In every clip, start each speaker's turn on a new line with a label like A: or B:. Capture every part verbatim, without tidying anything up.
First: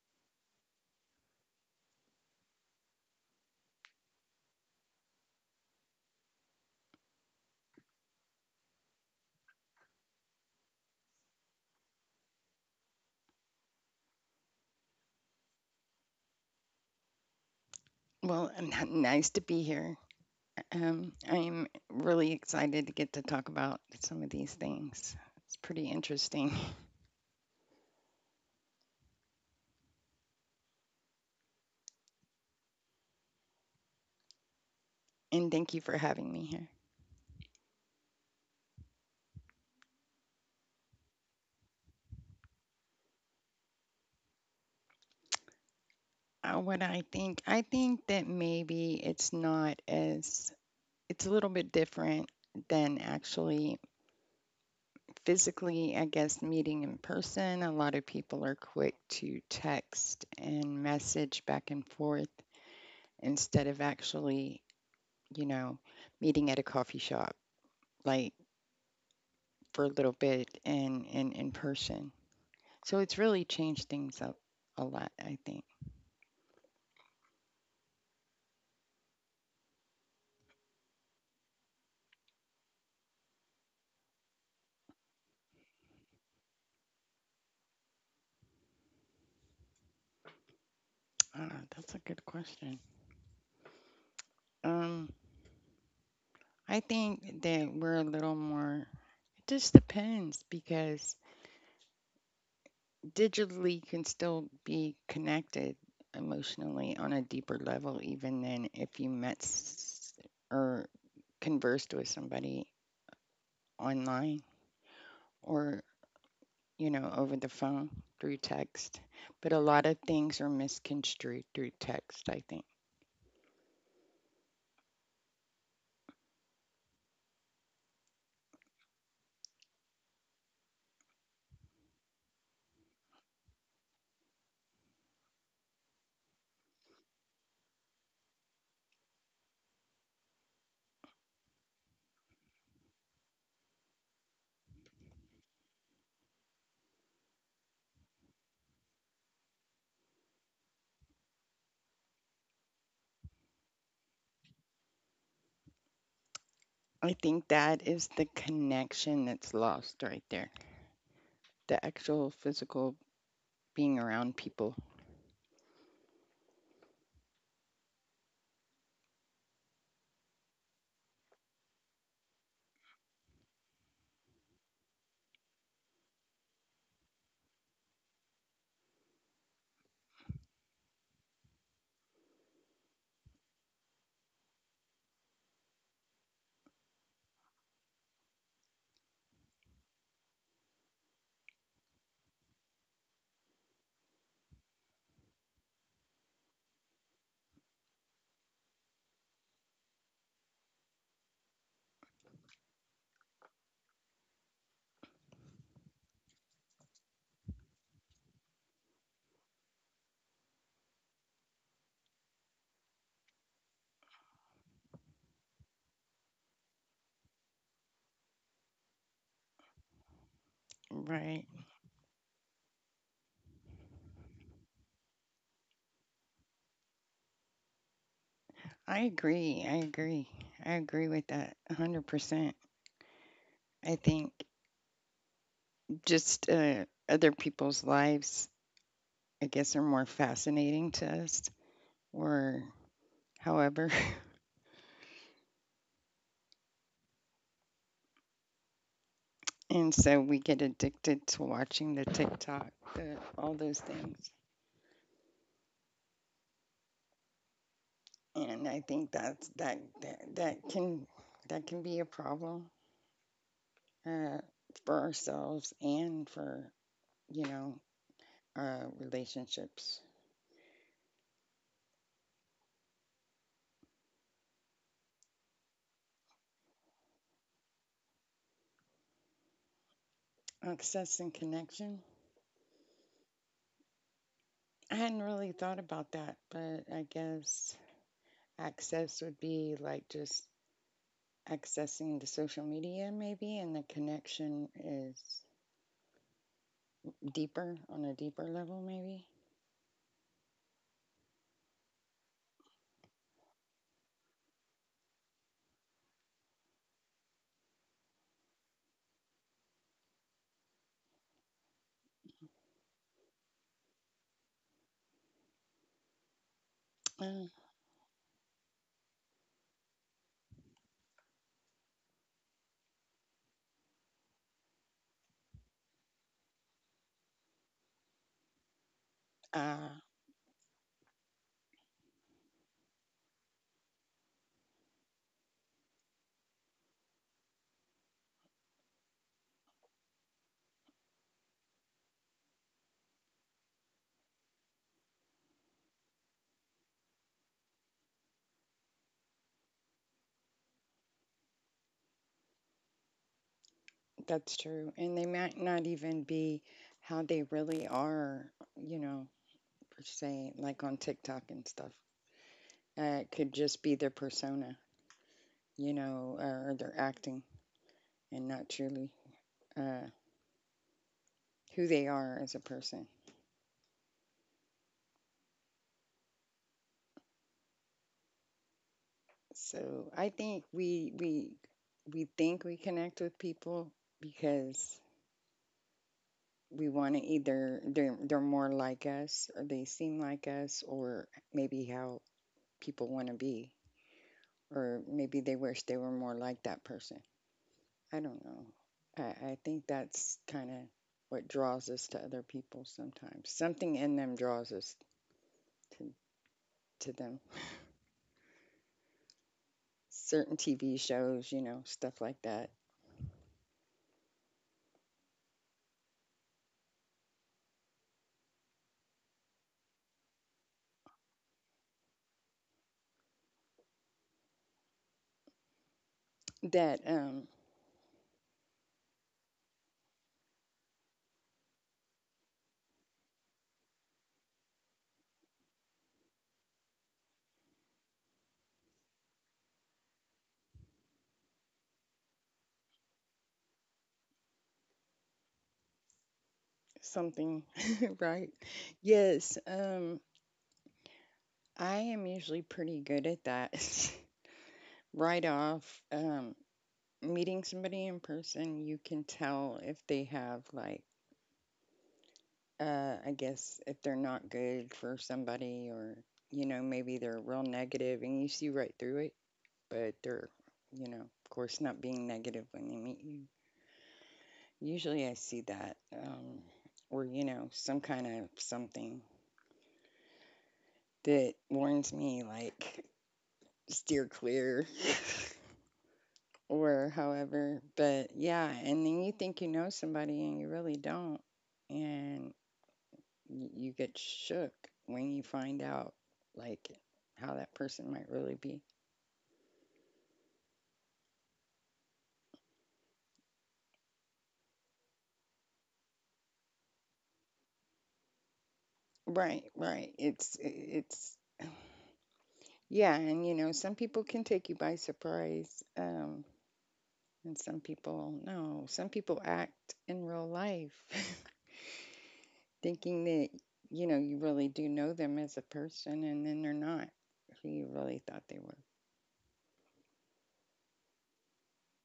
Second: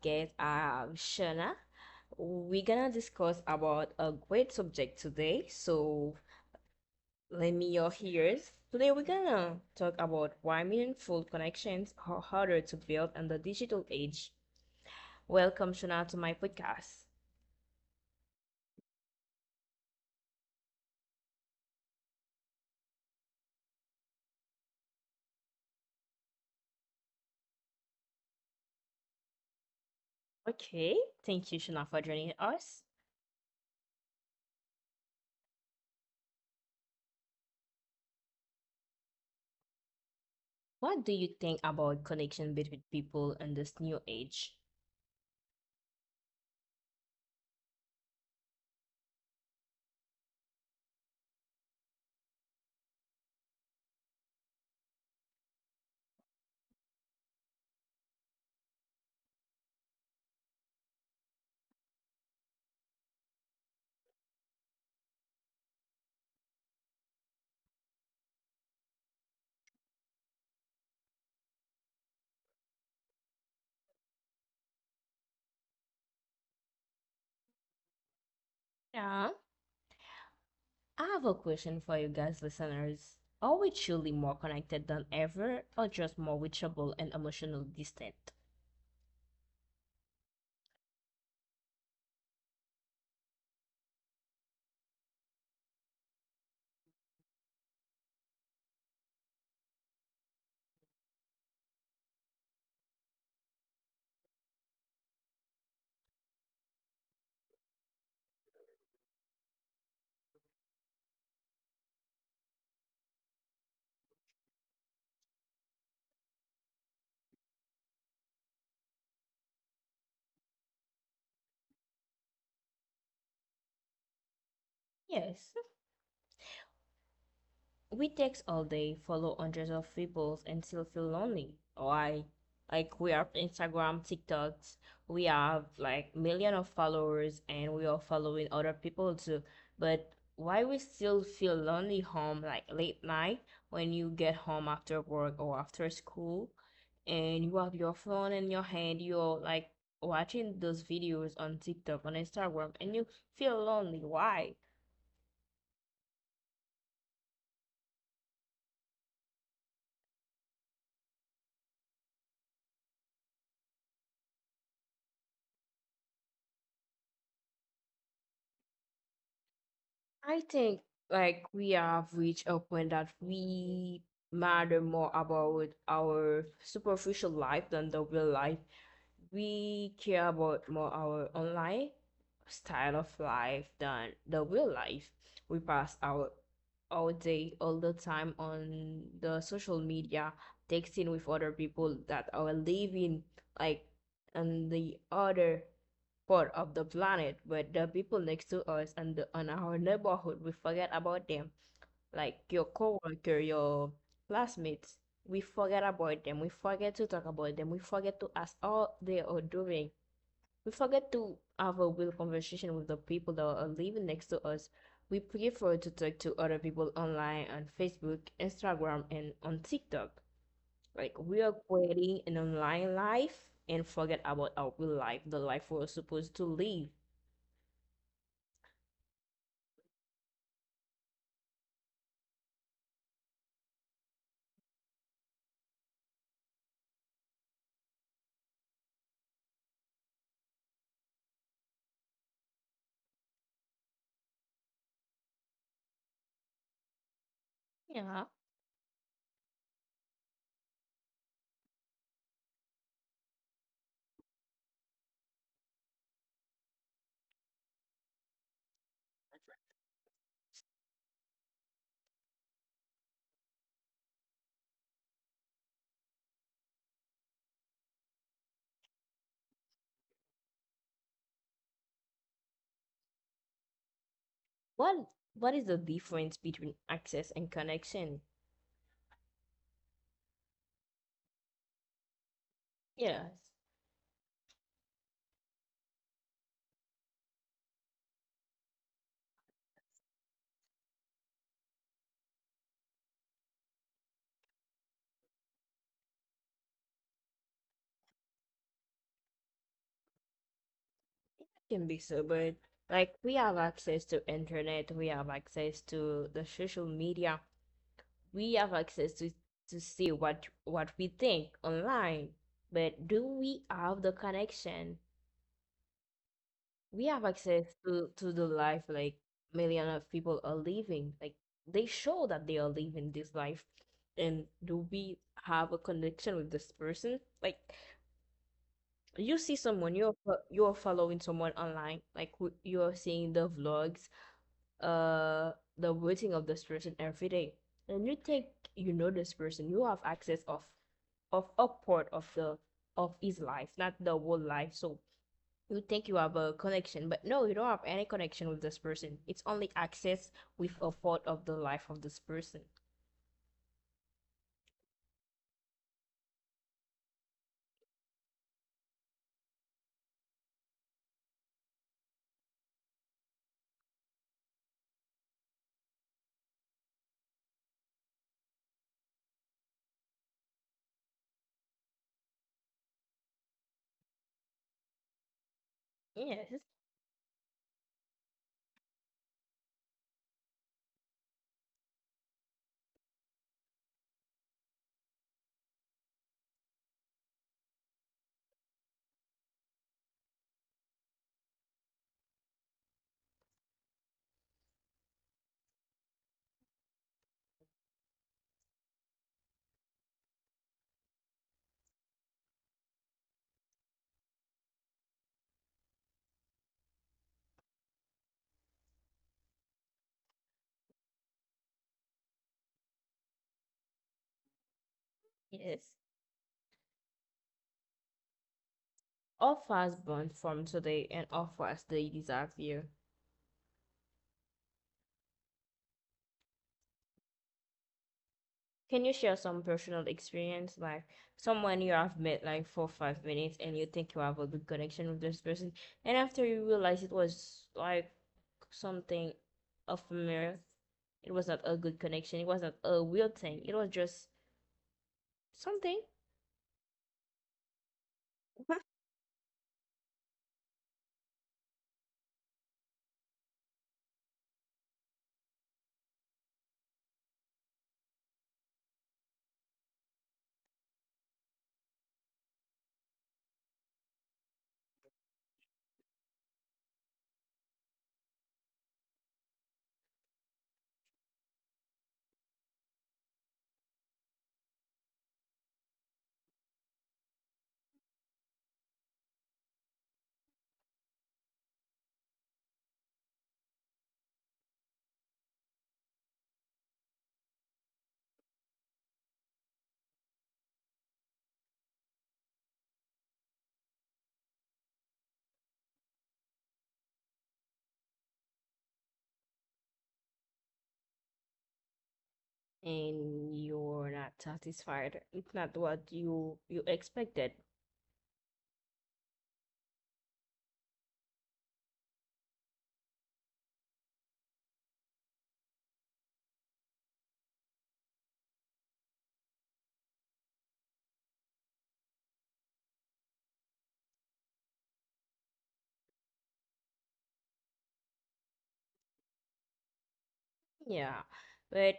A: guest, I have Shana. We're gonna discuss about a great subject today. So, lend me your ears. Today, we're gonna talk about why meaningful connections are harder to build in the digital age. Welcome, Shana, to my podcast.
B: Well, n- Nice to be here. Um, I'm really excited to get to talk about some of these things. It's pretty interesting.
A: Okay, thank you, Shana, for joining us.
B: And thank you for having me here.
A: What do you think about connection between people in this new age?
B: Uh, what I think, I think that maybe it's not as, it's a little bit different than actually physically, I guess, meeting in person. A lot of people are quick to text and message back and forth instead of actually, you know, meeting at a coffee shop. Like, for a little bit in in in person. So it's really changed things up a lot, I think.
A: I have a question for you guys, listeners. Are we truly more connected than ever, or just more reachable and emotionally distant?
B: Uh, that's a good question. Um, I think that we're a little more. It just depends because digitally you can still be connected emotionally on a deeper level, even than if you met s- or conversed with somebody online or, you know, over the phone through text, but a lot of things are misconstrued through text, I think.
A: Yes. We text all day, follow hundreds of people, and still feel lonely. Why? Like we are Instagram, TikToks. We have like million of followers, and we are following other people too. But why we still feel lonely home, like late night when you get home after work or after school, and you have your phone in your hand, you're like watching those videos on TikTok, on Instagram, and you feel lonely. Why?
B: I think that is the connection that's lost right there. The actual physical being around people.
A: I think like we have reached a point that we matter more about our superficial life than the real life, we care about more our online style of life than the real life. We pass our all day, all the time on the social media, texting with other people that are living like on the other part of the planet, but the people next to us and the, on our neighborhood, we forget about them, like your coworker, your classmates. We forget about them. We forget to talk about them. We forget to ask all they are doing. We forget to have a real conversation with the people that are living next to us. We prefer to talk to other people online on Facebook, Instagram, and on TikTok. Like
B: Right.
A: we are creating an online life and forget about our real life, the life we're supposed to live.
B: I agree. I agree. I agree with that one hundred percent. I think just uh, other people's lives, I guess, are more fascinating to us or however. And so we get addicted to watching the TikTok, the, all those things. And I think that's that, that that can that can be a problem, uh, for ourselves and for, you know, uh, relationships.
A: What what is the difference between access and connection?
B: Access and connection.
A: Yes, it
B: I hadn't really thought about that, but I guess access would be like just accessing the social media maybe, and the connection is deeper, on a deeper level maybe.
A: can be so, but like we have access to internet, we have access to the social media, we have access to to see what what we think online. But do we have the connection? We have
B: Uh,
A: access to to the life, like million of people are living, like they show that they are living this life. And do we have a connection with this person? Like you see
B: uh,
A: someone, you're fo- you're following someone online, like who- you're seeing the vlogs, uh the routine of this person every day, and you think you know this person. You have access of of a part of the of his life, not the whole life. So you think you have a connection, but no, you don't have any connection with this person. It's only access with a thought of the life of this person.
B: That's true. And they might not even be how they really are, you know, per se, like on TikTok and stuff. Uh, it could just be their persona, you know, or, or their acting and not truly, uh, who they are as a person.
A: Yes,
B: So I think we, we, we think we connect with people because we want to, either they're, they're more like us, or they seem like us, or maybe how people want to be, or maybe they wish they were more like that person. I don't know. I, I think that's kind of what draws us to other people sometimes. Something in them draws us to, to them. Certain T V shows, you know, stuff like that.
A: yes. All fast born from today and all fast they disappear.
B: That um
A: Can you share some personal experience, like someone you have met like for five minutes and you think you have a good connection with this person, and after you realize it was like something of a mirror, it was not a good connection, it was not a real thing, it was just something,
B: Something. Right. Yes, um I am usually pretty good at that. Right off, um meeting somebody in person, you can tell if they have like, Uh, I guess, if they're not good for somebody, or you know, maybe they're real negative and you see right through it, but they're, you know, of course, not being negative when they meet you. Usually, I see that, um, or you know, some kind of something that warns me, like steer clear, or however. But yeah, and then you think you know somebody and you really don't, and y- you get shook when you find out like how that person might really be.
A: and you're not satisfied. It's not what you you expected.
B: Right, right. It's it's yeah, and you know, some people can take you by surprise. Um and some people no, some people act in real life thinking that, you know, you really do know them as a person, and then they're not who you really thought they were.
A: Yeah, but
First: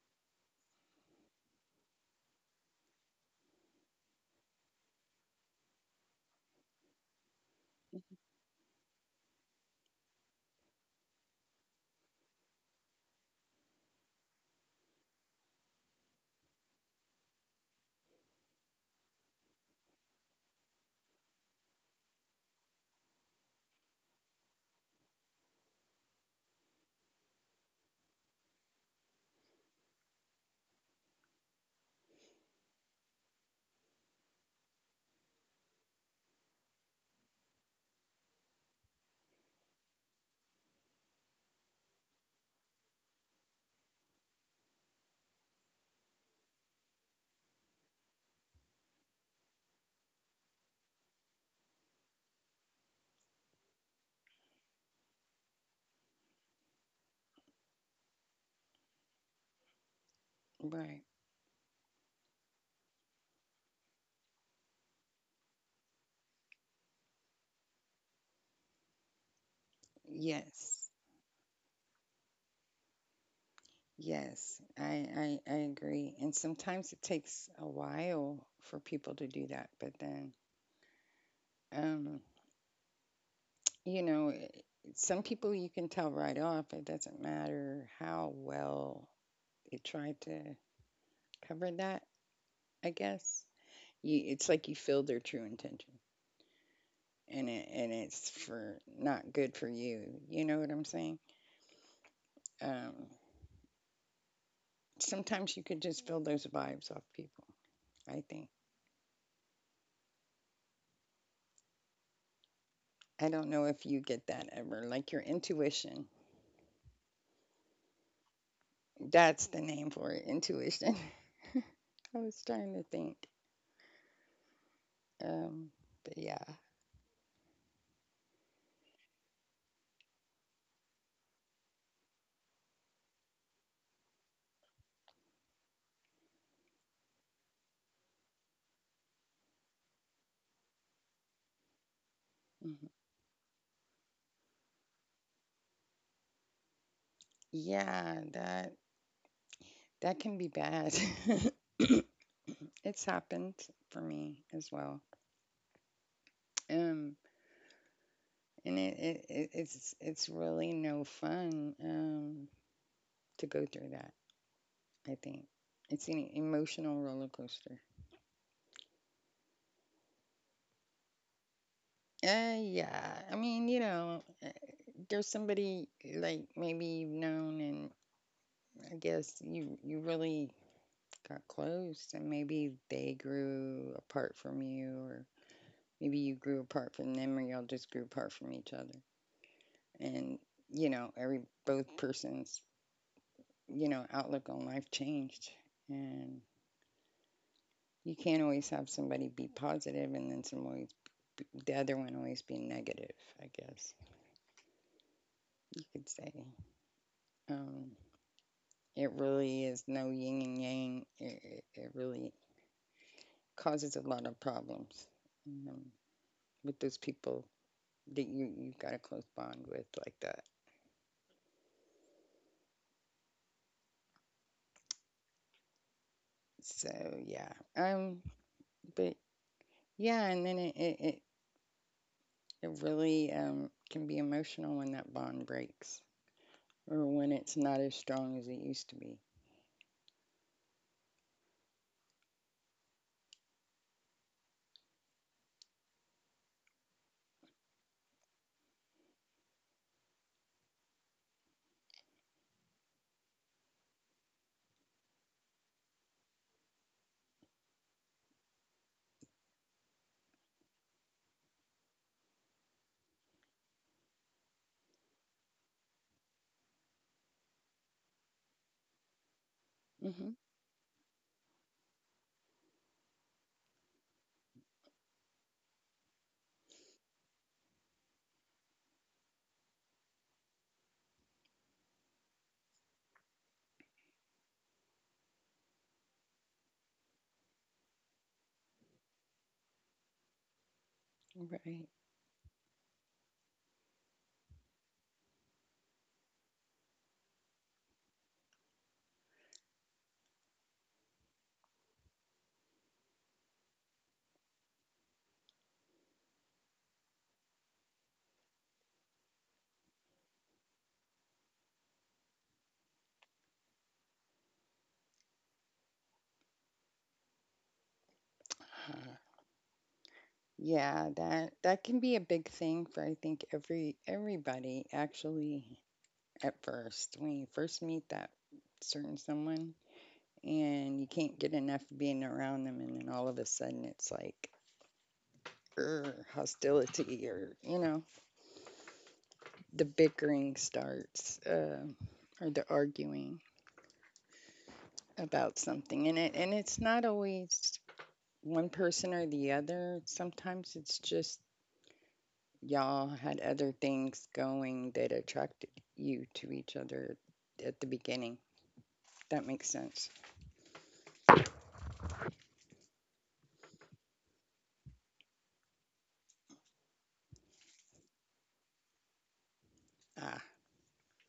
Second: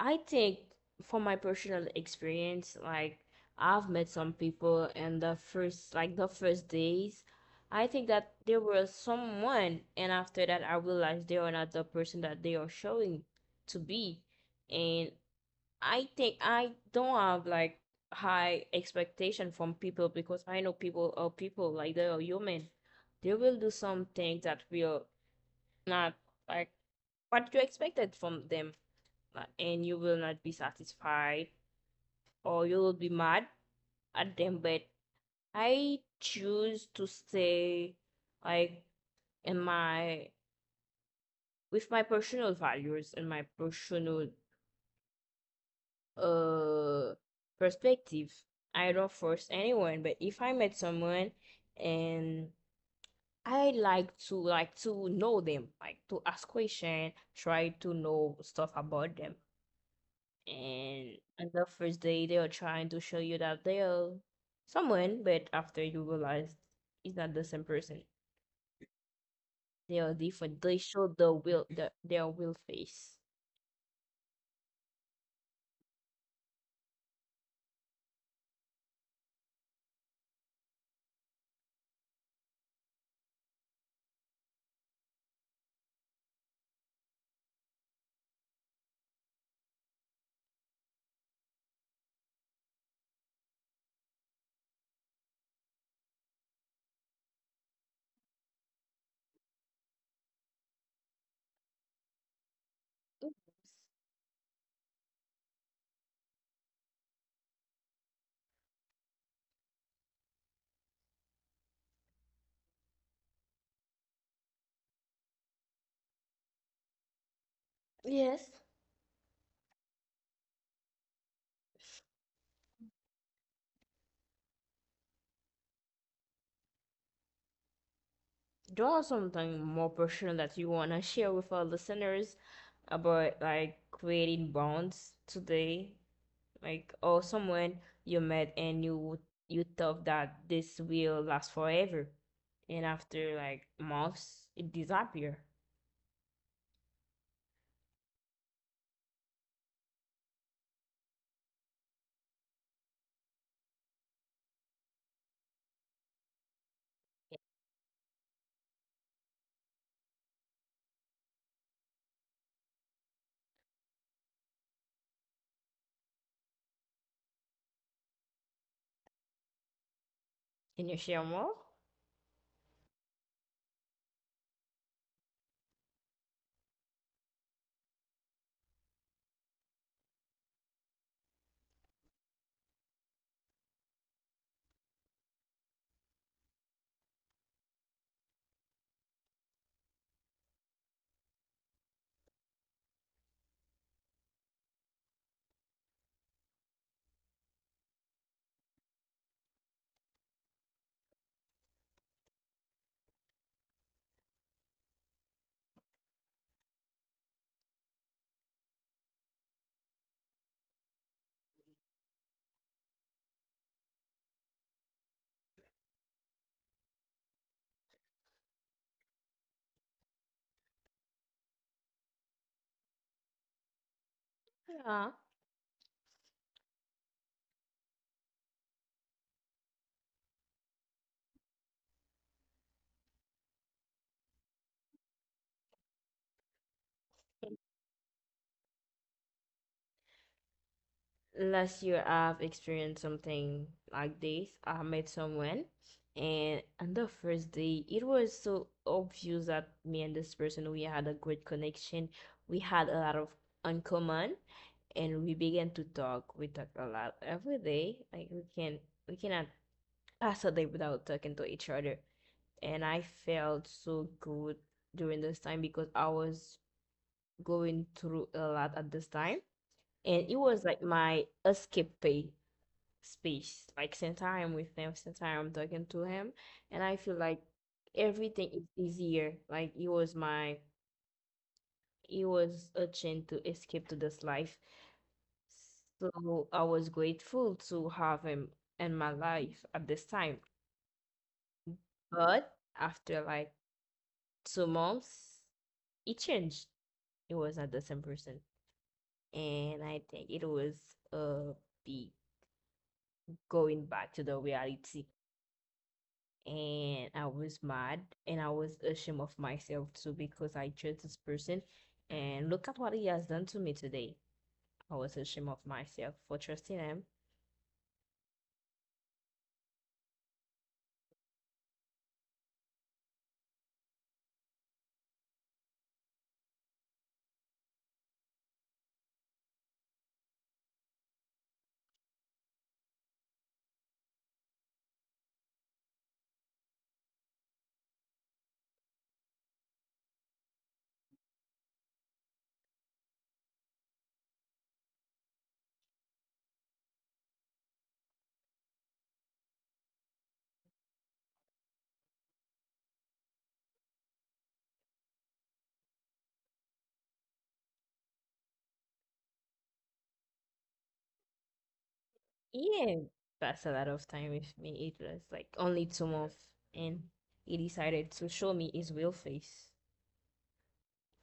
A: I think from my personal experience, like I've met some people in the first, like the first days, I think that there was someone and after that I realized they are not the person that they are showing to be. And I think I don't have like high expectation from people because I know people are people, like they are human. They will do some things that will not, like, what you expected from them, uh, and you will not be satisfied or you will be mad at them. But I choose to stay, like, in my with my personal values and my personal uh perspective. I don't force anyone, but if I met someone, and I like to like to know them, like to ask question, try to know stuff about them.
B: Right.
A: And on the first day, they are trying to show you that they are someone, but after you realize it's not the same person. They are different. They
B: Yes.
A: show the will, the, their will face.
B: Yes, I, I I agree. And sometimes it takes a while for people to do that, but then, um you know, it- some people you can tell right off, it doesn't matter how well they tried to cover that, I guess. You It's like you feel their true intention, and it and it's for not good for you. You know what I'm saying? Um
A: Oops.
B: Sometimes you could just feel those vibes off people, I think. I don't know if you get that ever, like your intuition.
A: Yes.
B: That's the name for it, intuition. I was trying to think. Um, but yeah.
A: Draw something more personal that you wanna share with our listeners about like creating bonds today, like or someone you met and you you thought that this will last forever, and
B: Mhm.
A: after like months, it disappear.
B: Yeah, that that can be bad. It's happened for me as well. Um, and it, it, it it's it's really no fun, um to go through that, I think. It's an emotional roller coaster.
A: Can you share more?
B: Uh, yeah. I mean, you know, uh, there's somebody like maybe you've known, and I guess you you really got close, and maybe they grew apart from you, or maybe you grew apart from them, or y'all just grew apart from each other. And you know, every, both persons, you know, outlook on life changed. And you can't always have somebody be positive and then some, always the other one always be negative, I guess you could say. um, it really is no yin and yang. it, it, really causes a lot of problems, um, with those people that you you've got a close bond with like that.
A: Yeah.
B: So yeah, um, but yeah, and then it it, it, it really, um can be emotional when that bond breaks, or when it's not as strong as it used to be.
A: Last year, I've experienced something like this. I met someone, and on the first day, it was so obvious that me and this person, we had a great connection. We had a lot of uncommon, and we began to talk. We talked a lot every day. Like we can, we cannot pass a day without talking to each other. And I felt so good during this time because I was going through a lot at this time, and
B: Hmm.
A: it was like my escape space. Like since I am with him, since I am talking to him, and I feel like everything is easier. Like it was my, it was a chance to escape to this life. So I was grateful to have him in my life at this time.
B: Right.
A: But after like two months, it changed. It was not the same person. And I think it was uh be going back to the reality, and I was mad, and I was ashamed of myself too, because I chose this person and look at what he has done to me today. I was ashamed of myself for trusting him.
B: Uh, yeah, that that can be a big thing for, I think, every everybody, actually. At first, when you first meet that certain someone, and you can't get enough being around them, and then all of a sudden it's like, or hostility, or you know, the bickering starts, uh, or the arguing about something. And it and it's not always one person or the other, sometimes it's just y'all had other things going that attracted you to each other at the beginning, that makes sense.
A: Yeah, that's a lot of time with me. It was like only two months, and he decided to show me his real face,
B: Ah.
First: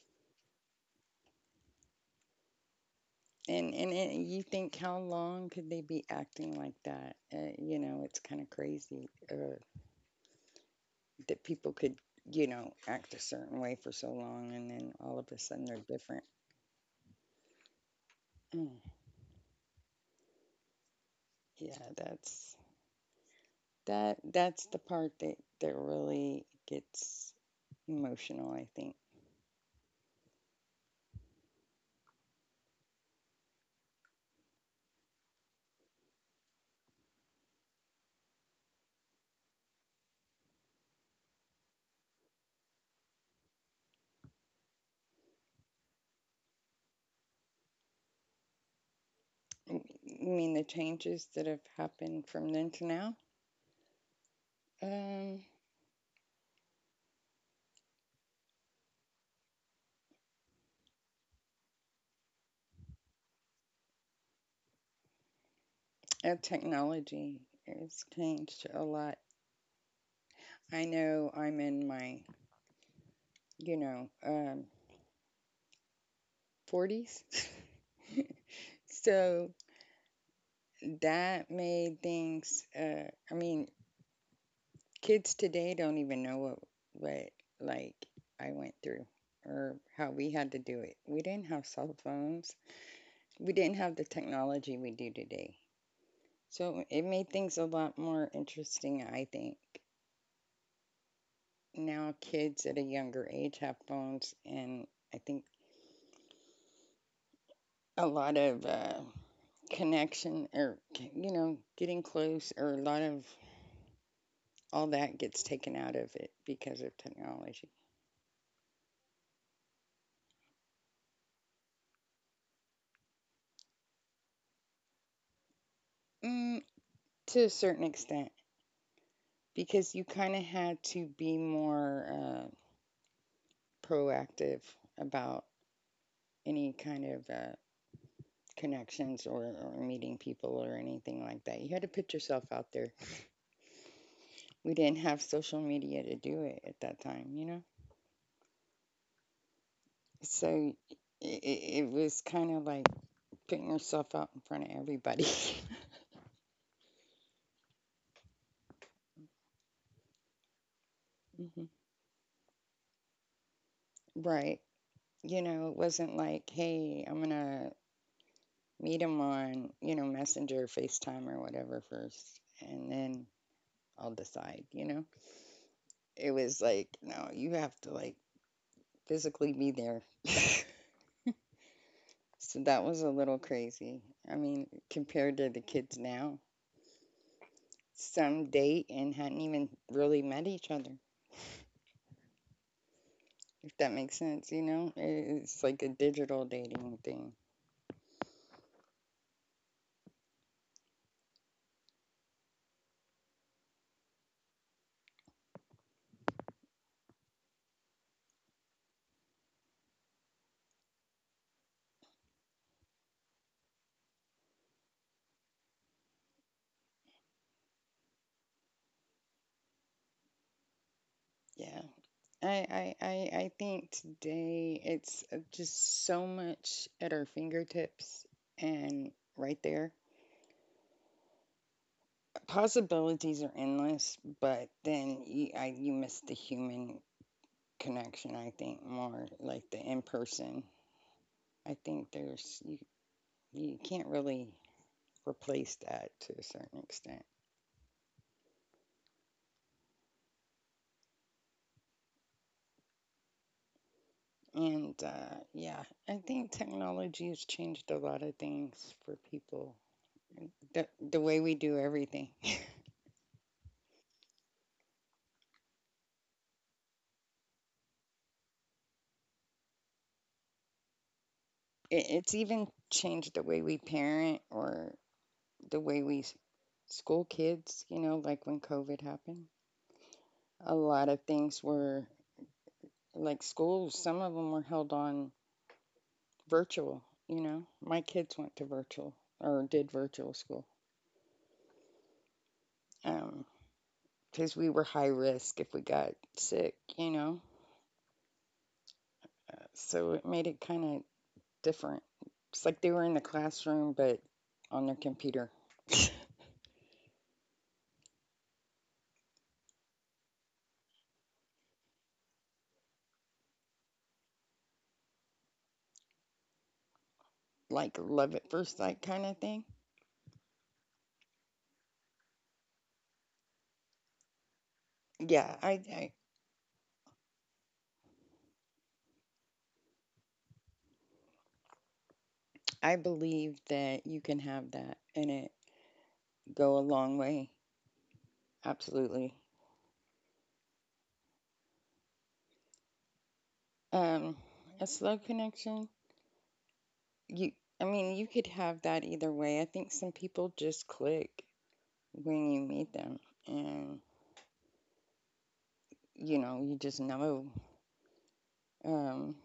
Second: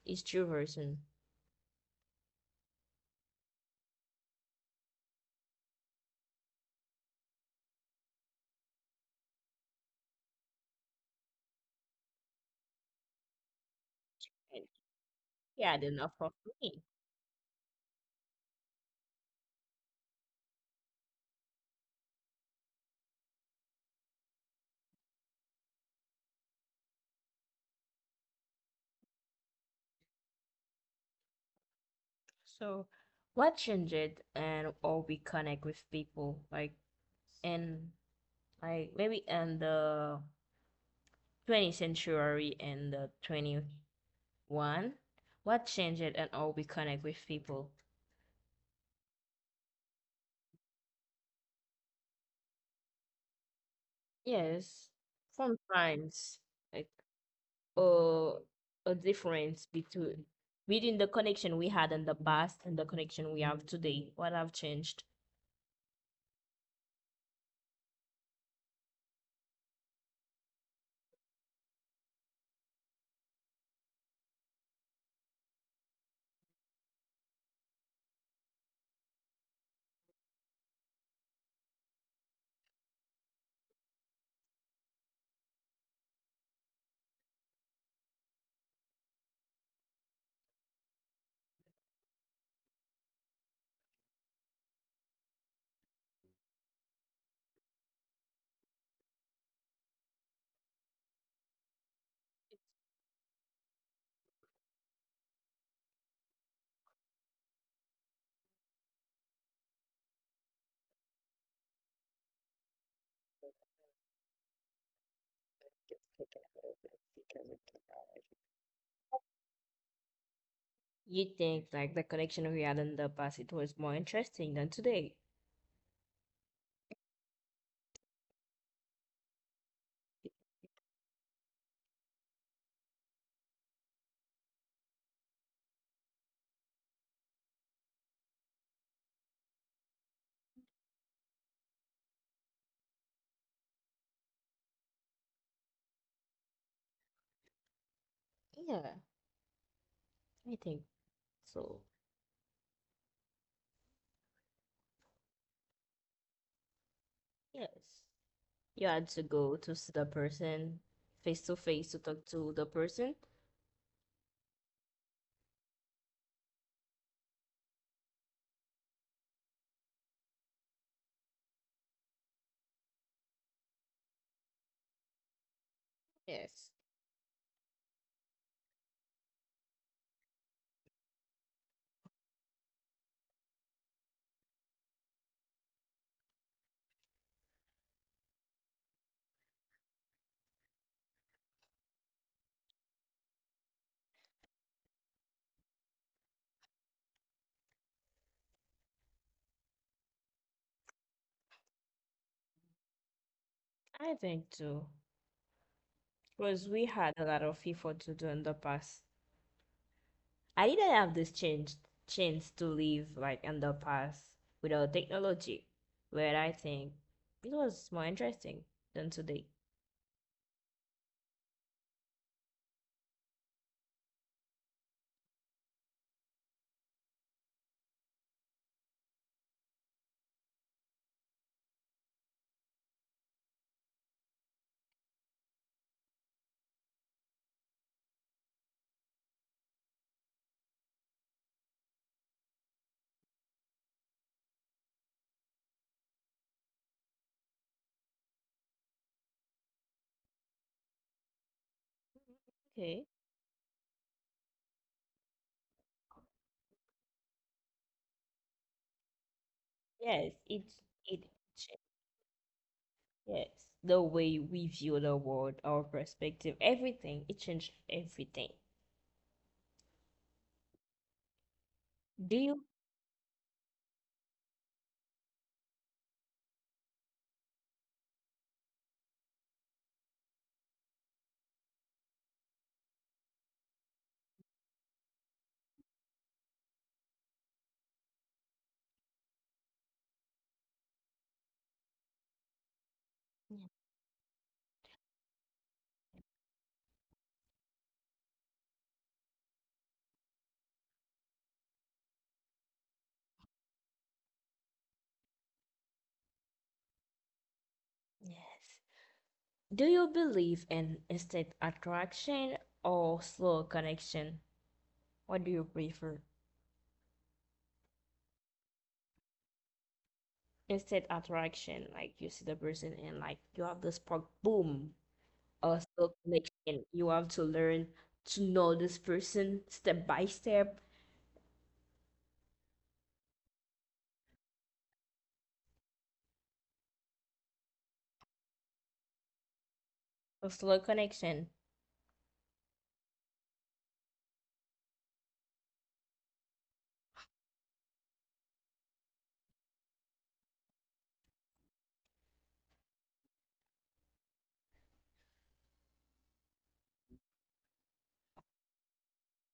A: his true version.
B: and and it, you think, how long could they be acting like that? Uh, you know, it's kind of crazy, uh, that people could, you know, act a certain way for so long
A: And
B: and then all of a sudden
A: he
B: they're
A: had enough
B: different.
A: of me.
B: Mm. Yeah, that's, that that's the part that that really gets emotional, I think.
A: So what changed and how we connect with people, like, and like maybe and the twentieth century and the twenty one, what changed and how we connect with people.
B: I mean, the changes that have happened from then to now.
A: Yes,
B: Um
A: sometimes, like, uh, a difference between between the connection we had in the past and the connection we have today, what have changed.
B: uh, Technology has changed a lot. I know I'm in my, you know, um forties. So that made things, uh I mean, kids today don't even know what what like, I went through or how we had to do it. We didn't have cell phones. We didn't have the technology we do today. So it made things a lot more interesting, I think. Now kids at a younger age have phones, and I think a lot of, uh, connection, or you know, getting close, or a lot of all that gets taken out of it because of technology.
A: You think like the connection we had in the past, it was more interesting than today?
B: Mm, to a certain extent, because you kind of had to be more, uh, proactive about any kind of, uh, connections, or, or meeting people or anything like that. You had to put yourself out there. We didn't have social media to do it at that time, you know?
A: Yeah, I
B: So
A: think
B: it,
A: so.
B: it was kind of like putting yourself out in front of everybody.
A: Yes, you had to go to see the person face to
B: Hmm.
A: face to talk to the person.
B: Right. You know, it wasn't like, hey, I'm going to meet him on, you know, Messenger, FaceTime, or whatever first. And then I'll decide, you know? It was
A: Yes.
B: like, no, you have to, like, physically be there. So that was a little crazy. I mean, compared to the kids now, some date and hadn't even really met each other, if that makes sense, you know? It's like a digital dating thing.
A: I think too, because we had a lot of effort to do in the past. I didn't have this change chance to live like in the past without technology, where I think it was more interesting than today.
B: Yeah. I, I, I, I think today it's, uh, just so much at our fingertips, and right there, possibilities are endless, but then you, I, you miss the human connection, I think, more like the in person. I think there's, you, you can't really replace that to a certain extent.
A: Okay.
B: And uh, yeah, I think technology has changed a lot of things for people.
A: Yes, it
B: The,
A: it
B: the way we
A: changed.
B: do everything.
A: Yes, the way we view the world, our perspective, everything, it changed everything.
B: It,
A: Do
B: it's
A: you?
B: even changed the way we parent, or the way we s- school kids, you know, like when COVID happened. A lot of things were like schools, some of them were held on virtual. You know, my kids went to virtual, or did virtual school, um,
A: Yeah.
B: because we were high risk if we got sick, you know, so it made it kind of different. It's like they were in the classroom but on their computer.
A: Yes. Do you believe in instant attraction or slow connection? What do you prefer?
B: Like love at first sight kind of thing.
A: Instant attraction, like you see the person and like you have the spark, boom, or
B: Yeah, I,
A: slow
B: I
A: connection. You have to learn to know this person step by step.
B: I believe that you can have that and it go a long way. Absolutely.
A: Or slow connection.
B: Um, a slow connection, you, I mean, you could have that either way. I think some people just click when you meet them, and you know, you just know, um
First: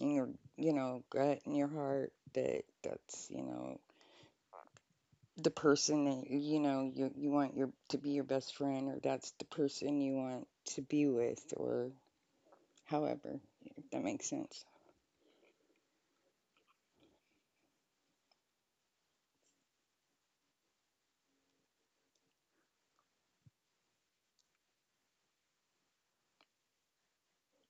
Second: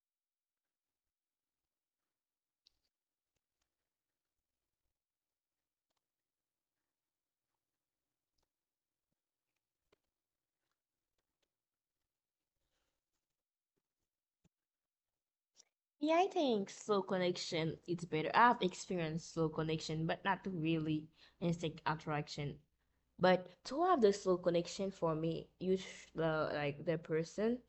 B: in your, you know, gut and your heart, that that's, you know, the person that, you know, you you want your to be your best friend, or that's the person you want to be with, or however, if that makes sense.
A: Yeah, I think slow connection it's better. I've experienced slow connection, but not really instant attraction. But to have the slow connection for me, you sh- the like the person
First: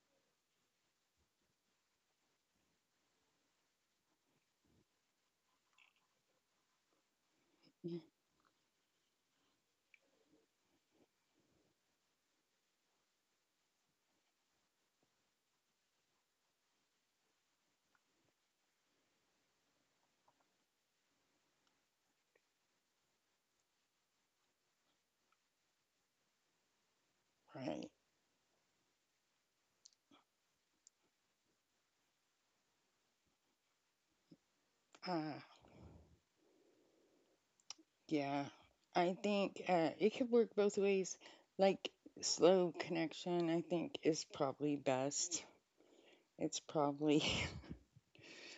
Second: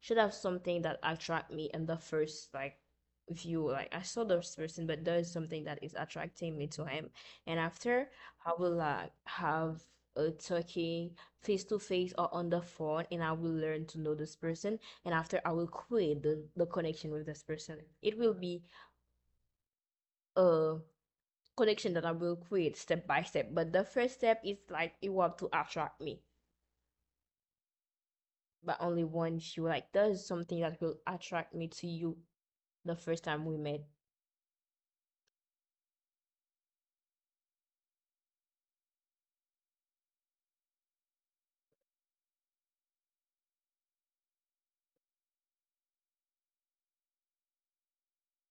A: should have something that attract me in the first, like, view. Like I saw this person, but there is something that is attracting me to him. And
B: Yeah.
A: after I will like have a talking face to face or on the phone, and I will learn to know this person, and after I will create the, the connection with this person. It will be a connection that I will create step by step. But the first step is like you have to attract me.
B: Right.
A: But only once you, like, there's something that will attract me to you the first time we met.
B: Uh, Yeah, I think, uh, it could work both ways. Like slow connection, I think, is probably best. It's probably,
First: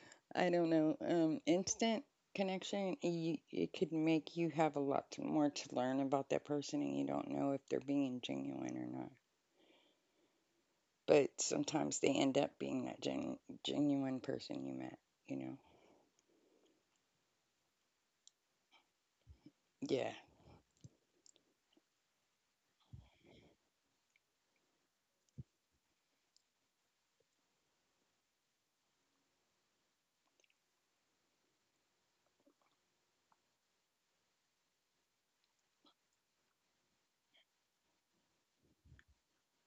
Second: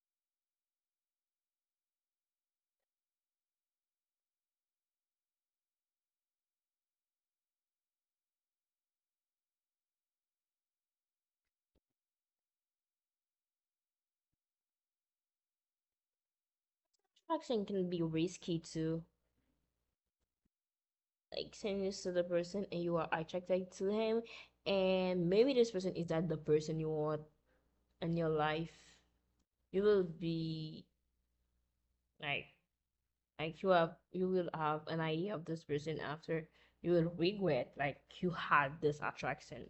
B: I don't know. Um, instant connection, you, it could make you have a lot to- more to learn about that person, and you don't know if they're being genuine or not. But sometimes they end up being that gen- genuine person you met. You know?
A: Attraction can be risky too.
B: Yeah.
A: Like saying this to the person and you are attracted to him, and maybe this person is not the person you want in your life. You will be, like, like you have you will have an idea of this person. After, you will regret like you had this attraction.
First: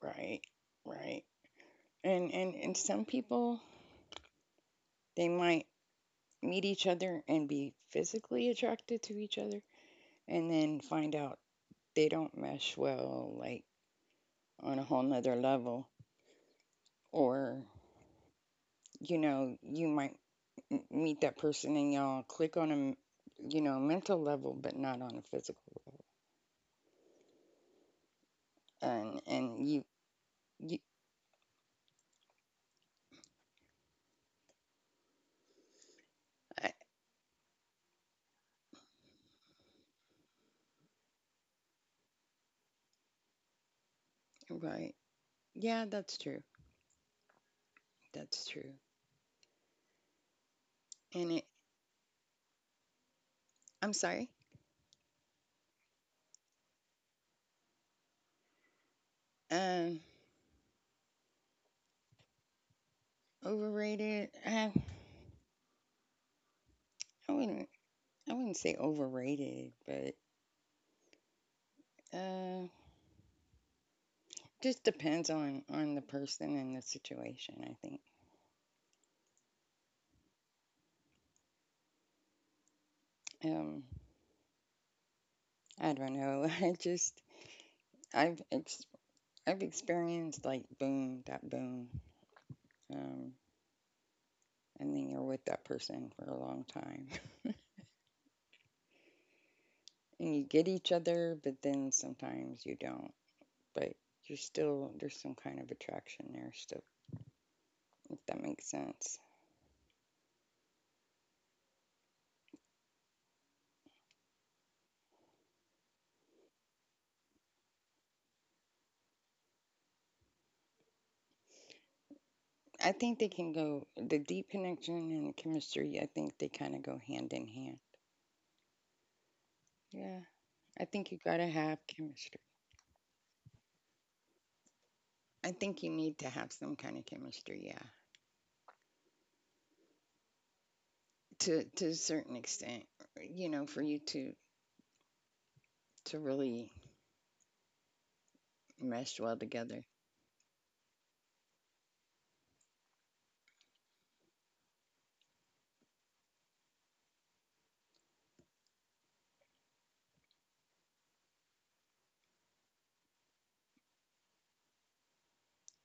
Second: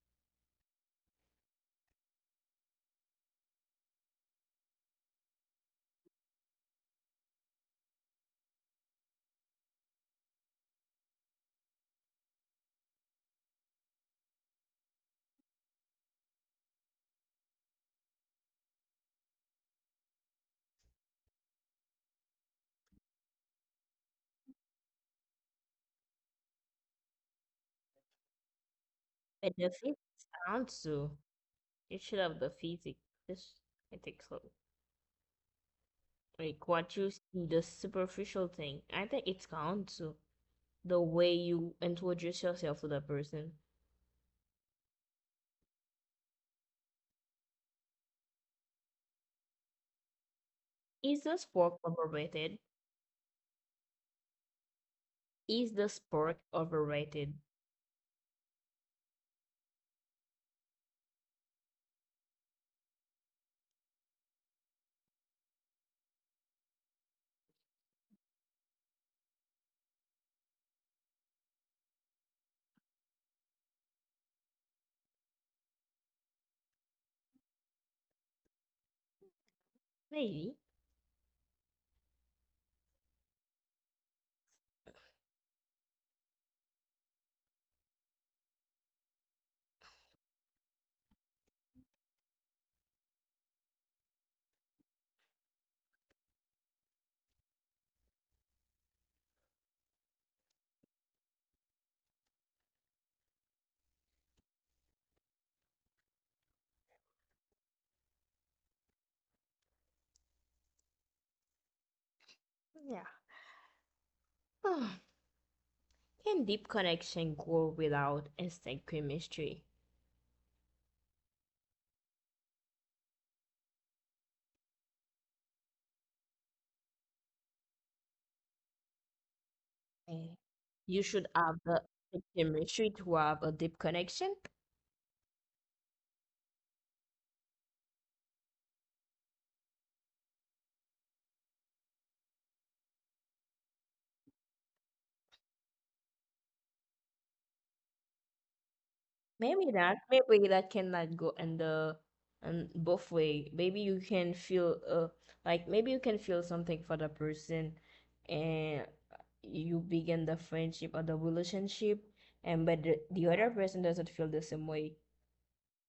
B: Right. Right. And and and some people they might meet each other and be physically attracted to each other and then find out they don't mesh well, like on a whole nother level. Or, you know, you might meet that person and y'all click on a, you know, mental level, but not on a physical level. And,
A: But the
B: and you,
A: physics aren't
B: you
A: so. You should have the physics. This, I think so. Like
B: I,
A: what you see, the superficial thing, I think it's gone too. The way you introduce yourself to the person.
B: right. Yeah, that's true. That's true.
A: Is the
B: And it,
A: sport overrated?
B: I'm sorry.
A: Is the sport overrated?
B: Um, Overrated. I, I wouldn't, I wouldn't say overrated, but, uh, just depends on on the person and the situation. I think.
A: Maybe.
B: Um, I don't know. I just I've ex- I've experienced like boom that boom. Um, and then you're with that person for a long time, and you get each other, but then sometimes you don't. But you're still there's some kind of attraction there still. If that makes sense.
A: Yeah. Ah, Can deep connection grow without instant chemistry?
B: I think they can go the deep connection and the chemistry. I think they kind of go hand in hand. Yeah,
A: Eh,
B: I
A: You
B: think you
A: should
B: gotta
A: have
B: have
A: the
B: chemistry.
A: chemistry to have a deep connection.
B: I think you need to have some kind of chemistry, yeah. To to a certain extent, you know, for you to to really mesh well
A: Maybe
B: together.
A: that, maybe that cannot go and the and both way. Maybe you can feel uh like maybe you can feel something for the person and you begin the friendship or the relationship, and but the, the other person doesn't feel the same way,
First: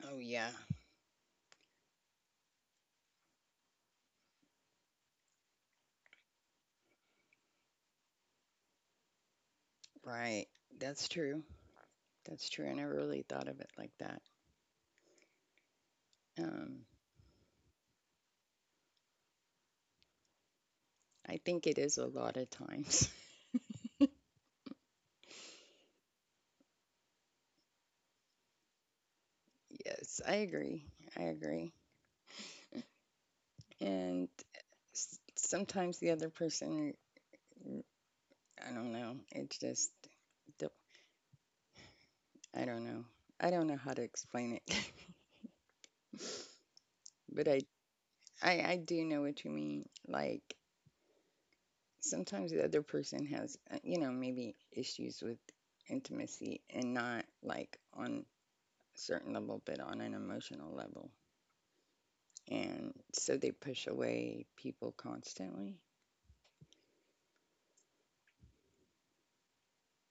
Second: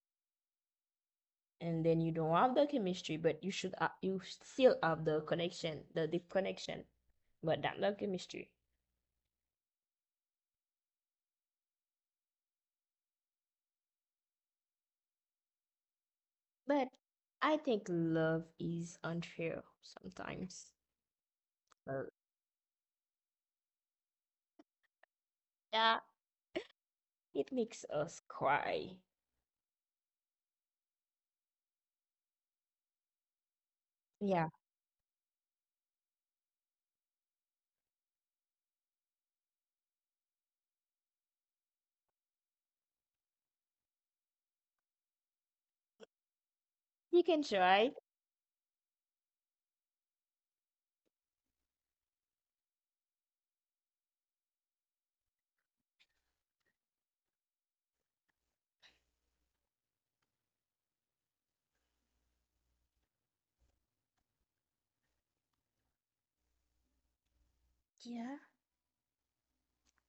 B: Oh yeah,
A: and then you don't have the chemistry, but you should uh, you still have the connection, the deep connection, but not the chemistry.
B: right. That's true. That's true. I never really thought of it like that. Um,
A: But I think love is unfair sometimes.
B: I think it is
A: Uh,
B: a lot of times.
A: yeah, it makes us cry.
B: Yes, I agree. I agree. And
A: Yeah.
B: s- sometimes the other person, I don't know. It's just, the- I don't know. I don't know how to explain it.
A: You can
B: but I,
A: try.
B: I, I do know what you mean. Like sometimes the other person has uh, you know maybe issues with intimacy and not like on a certain level but on an emotional level, and so they push away people constantly,
A: Yeah,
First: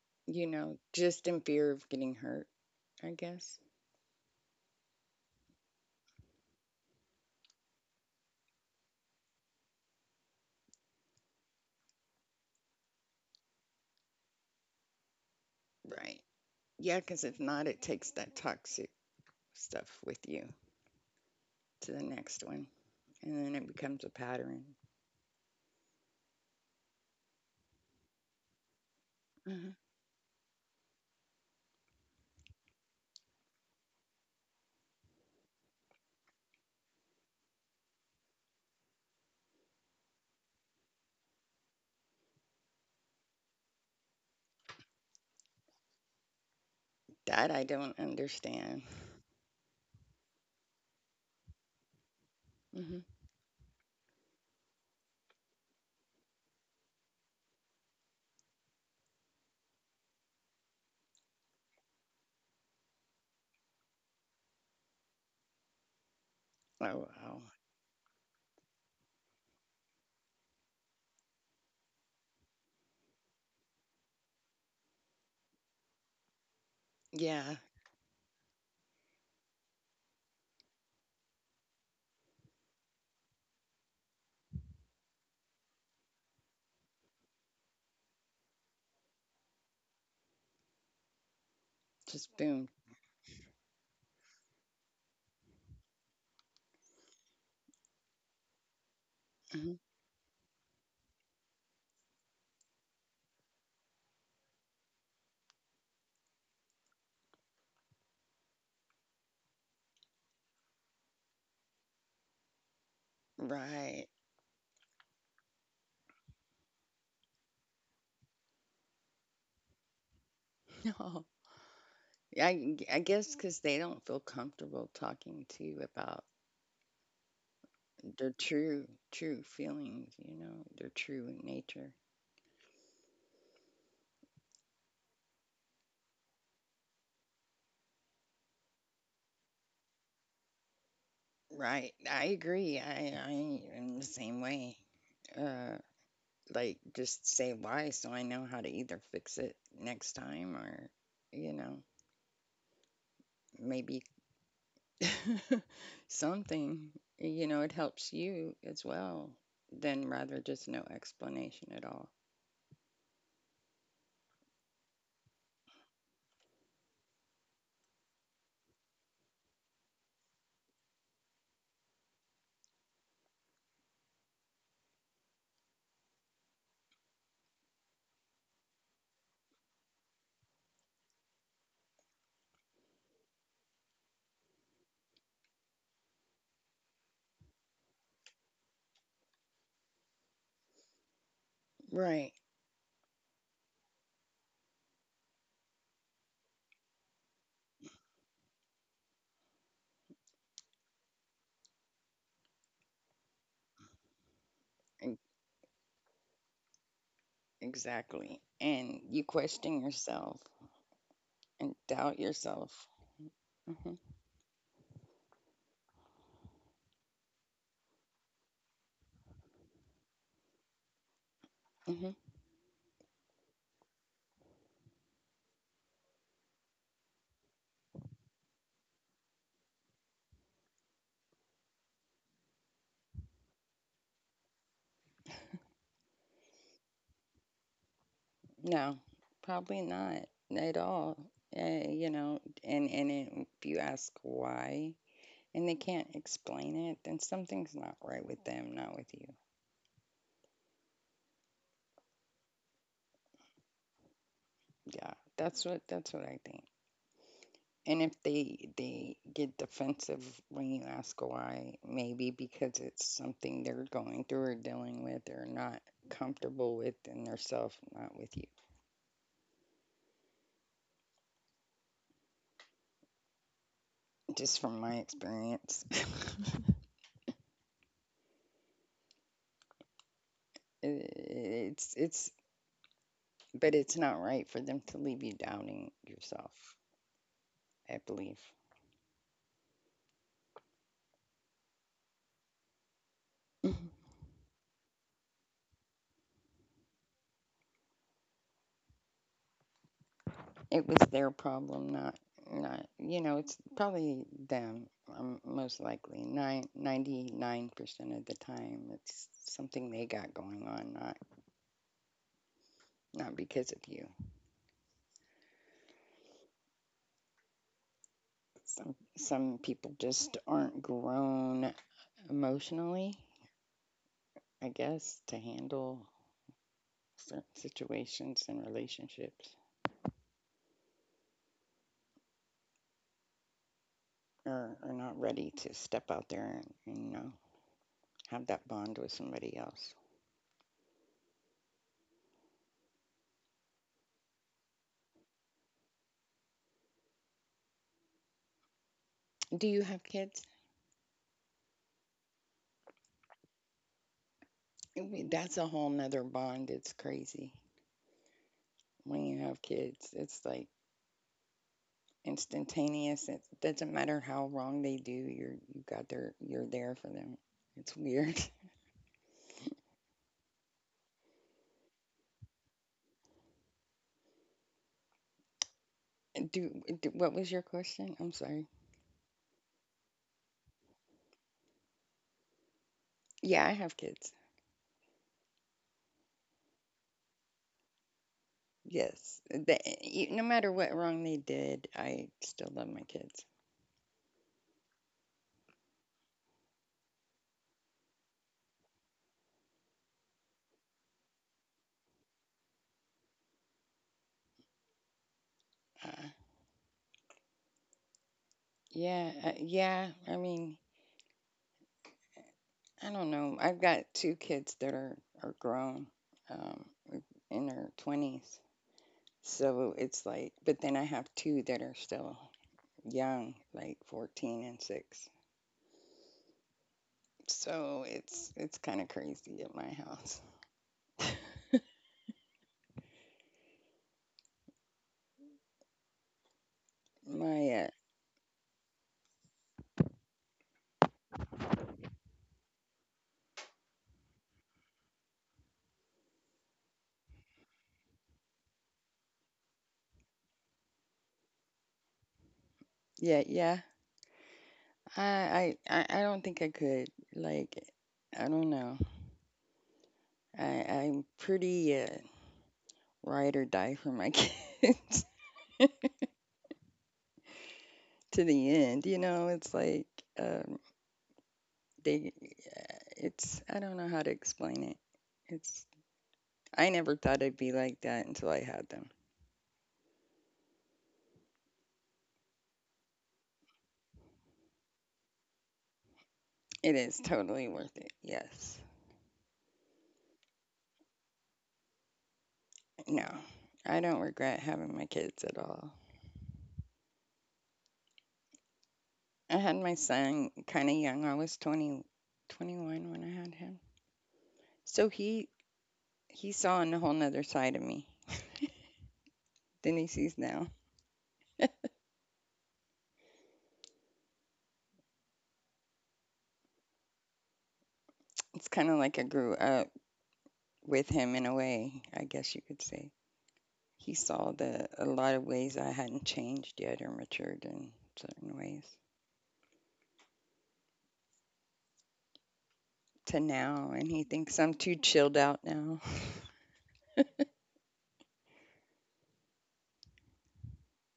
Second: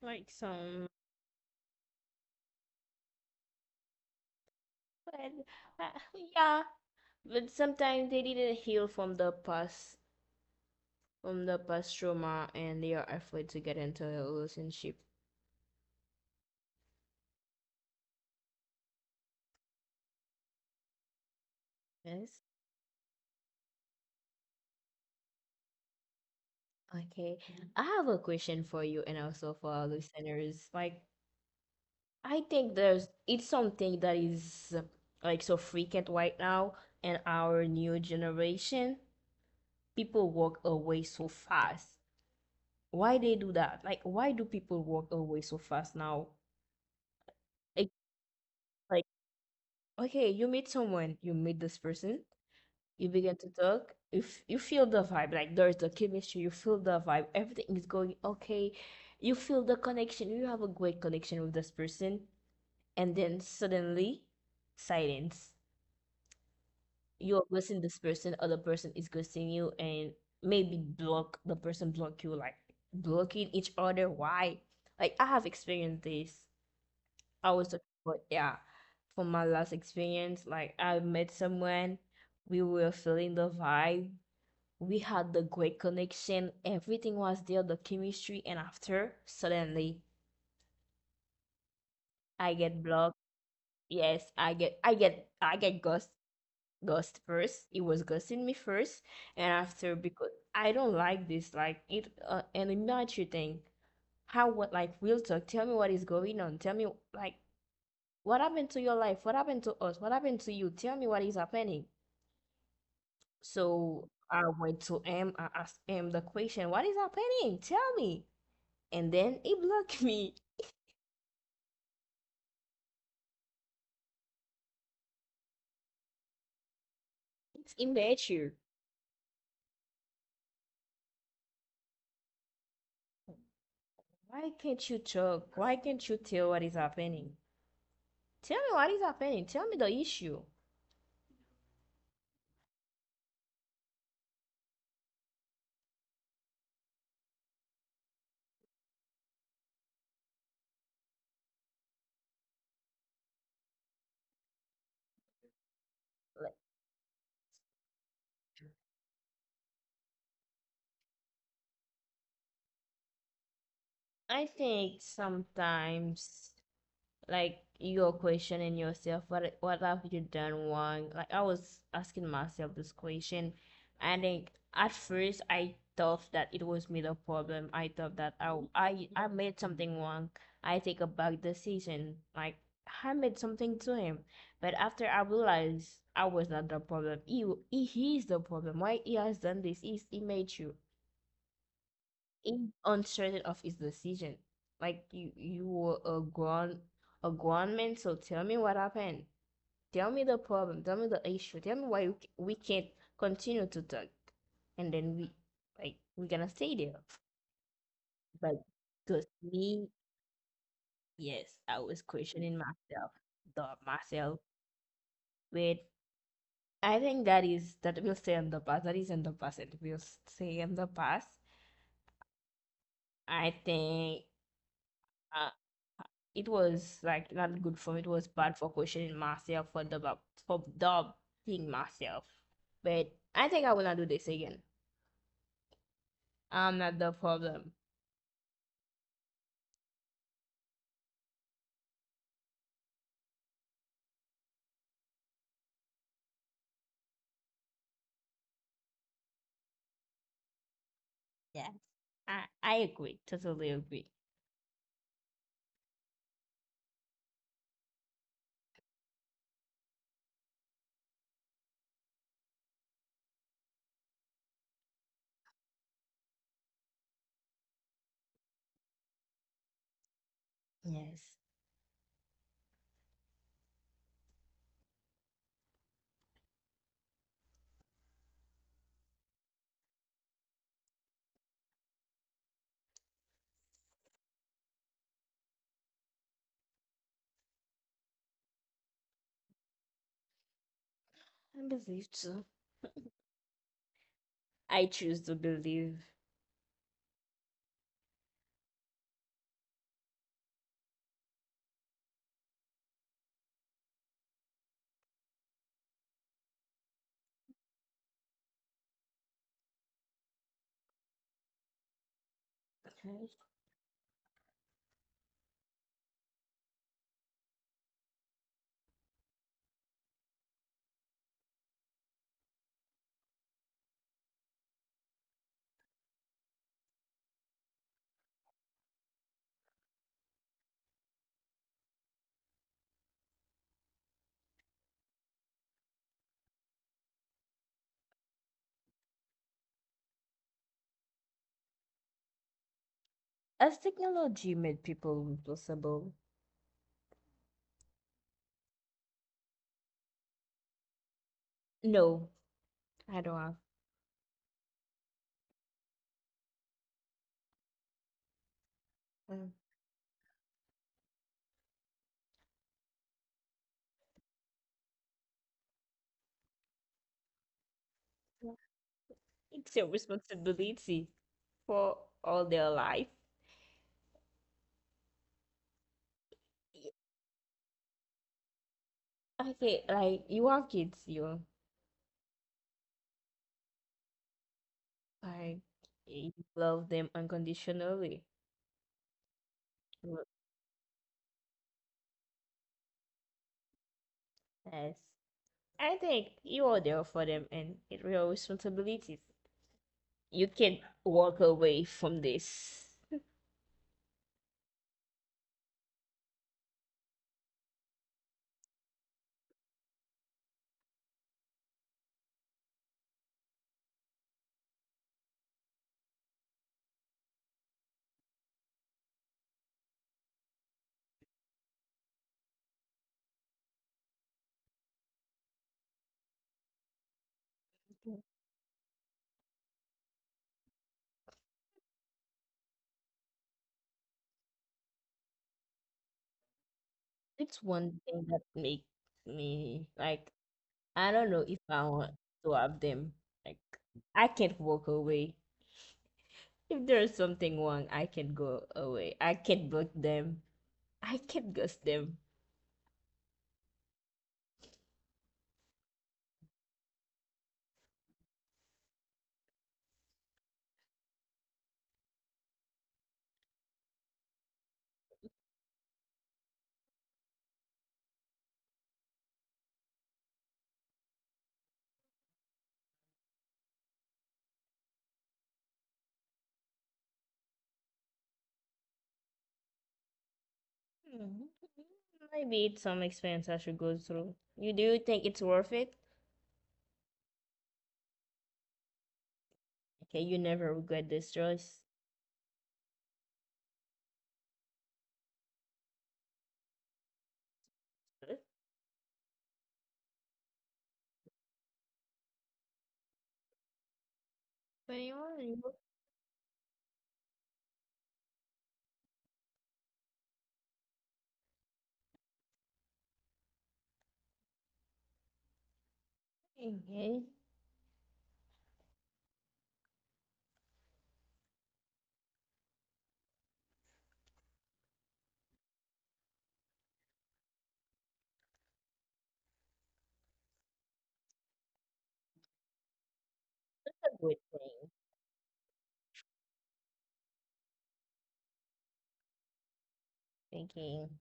A: like
B: you know,
A: some.
B: just in fear of getting hurt, I guess.
A: But uh, yeah, but sometimes they didn't heal from the past, from the past trauma, and they are afraid to get into a relationship.
B: Right. Yeah, because if not, it takes that toxic stuff with you to the next
A: Yes.
B: one, and then it becomes a pattern.
A: Okay. I have a question for you, and also
B: Mhm.
A: for our listeners. Like, I think there's it's something that is uh, like so frequent right now in our new generation. People walk away so fast. Why they do that? Like why do people walk away so fast now?
B: That I
A: It's
B: don't understand.
A: like, okay, you meet someone, you meet this person,
B: Hmm.
A: you begin to talk, if you feel the vibe, like there's the chemistry, you feel the vibe, everything is going okay, you feel the connection, you have a great connection with this person, and then suddenly silence.
B: Oh wow.
A: You're ghosting this person, other person is ghosting you, and maybe block the person, block you, like blocking each other. Why? Like I have experienced this. I
B: Yeah,
A: was talking about, yeah, for my last experience, like I met someone, we were feeling the vibe, we had the great connection, everything was there, the chemistry, and after, suddenly
B: just
A: I
B: boom.
A: get blocked. Yes, I get, I get, I get ghost, ghost first. It was ghosting me first, and
B: Mhm.
A: after, because I don't like this, like it, uh, an immature thing. How what like real talk? Tell me what is going on. Tell me like what happened to your life? What happened to us? What happened to you? Tell me what is happening.
B: Right.
A: So I went to him. I asked him the question, "What is happening? Tell me." And then he blocked me.
B: No. I, g- I guess because they don't feel comfortable talking to you about
A: It's
B: their
A: immature.
B: true, true feelings, you know, their true nature.
A: Why can't you talk? Why can't you tell what is happening? Tell me what is happening. Tell me the issue.
B: Right. I agree. I, I am the same way. Uh, like, just say why so I know how to either fix it next time or, you know, maybe
A: Like,
B: something, you know, it helps you as well, than rather just no explanation at all.
A: I think sometimes like you're questioning yourself. What what have you done wrong? Like I was asking myself this question, and then at first I thought that it was me the problem, I thought that i i, I made something wrong, I take a bad decision, like I made something to him, but after I realized I was not the problem. he, he is the problem. Why he has done this? He's, he made you
B: Right.
A: in uncertain of his decision. Like you, you were a grown, a grown man. So tell me what happened. Tell me the problem. Tell me the issue. Tell me why you, c- we can't continue to talk. And then we, like, we're gonna stay there.
B: Exactly.
A: But
B: And
A: because
B: you
A: me,
B: question yourself
A: yes, I
B: and
A: was
B: doubt
A: questioning
B: yourself.
A: myself, the
B: Hmm.
A: myself. But I think that is that will stay in the past. That is in the past. It will stay in the past.
B: Hmm.
A: I think. uh, it was like not good for me. It was bad for questioning myself, for the for doubting myself. But I think I will not do this again. I'm not the problem.
B: No, probably not at all. Uh, you know, and, and it, if you ask why and they can't explain it, then something's not right with them, not with you.
A: Yes. I, I agree. Totally agree.
B: Yeah, that's what that's what I think. And if they they get defensive when you ask why, maybe because it's something they're going through or dealing with or not comfortable with in their self, not with you.
A: Yes.
B: Just from my experience. it's it's But it's not right for them to leave you doubting yourself, I believe.
A: I believe so. I choose to believe.
B: It was their problem, not not you know, it's probably them, um, most likely. nine ninety nine percent of the time it's something they got going on, not
A: Okay.
B: not because of you. Some some people just aren't grown emotionally, I guess, to handle certain situations and relationships. Are, are not ready to step out there and, and you know, have that bond with somebody else.
A: Has technology made people impossible?
B: Do you have kids?
A: No, I don't have.
B: I mean, that's a whole nother bond. It's crazy when you
A: Mm.
B: have kids. It's like instantaneous. It doesn't matter how wrong they do. You're you got there. You're there for them. It's weird.
A: Yeah. It's your responsibility for all their life.
B: Do,
A: Y-
B: do what was your question? I'm sorry.
A: Okay, like you have kids, you
B: Yeah, I have kids.
A: I love them unconditionally.
B: Yes, the, e- no matter what wrong they did, I still love my kids.
A: Yes. I think you are there for them and it's your responsibilities. You can't walk away from this.
B: Uh, yeah, uh, yeah. I mean, I don't know. I've got two kids that are are grown, um, in their twenties. So it's like, but then I have two that are still young, like fourteen and six. So
A: Yeah.
B: it's it's kind of crazy at my house.
A: It's
B: My uh,
A: one thing that makes me like I don't know if I want to have them. Like I can't walk away. If there's something wrong, I can't go away. I can't block them. I can't ghost them.
B: Yeah, yeah. I, I I I don't think I could like. I don't know. I I'm pretty uh, ride or die for my kids to the end. You know, it's like. Um, they It's I don't know how to explain it. It's I never thought it'd be like that until I had them.
A: Hmm, maybe it's some expense I should go through. You do think it's worth it?
B: It is totally worth it. Yes.
A: Okay, you never regret this choice.
B: No. I don't regret having my kids at all.
A: Good
B: I had my son kind of young. I was twenty, twenty-one when I had him.
A: for
B: So
A: you,
B: he
A: you're
B: he saw a whole nother side of me than he sees now.
A: thinking.
B: It's kind of like I grew up with him in a way, I guess you could say. He saw that a lot of ways I hadn't changed yet or matured in certain ways to now,
A: It's
B: and
A: a
B: he
A: good
B: thinks I'm
A: thing.
B: too chilled out now.
A: Thinking.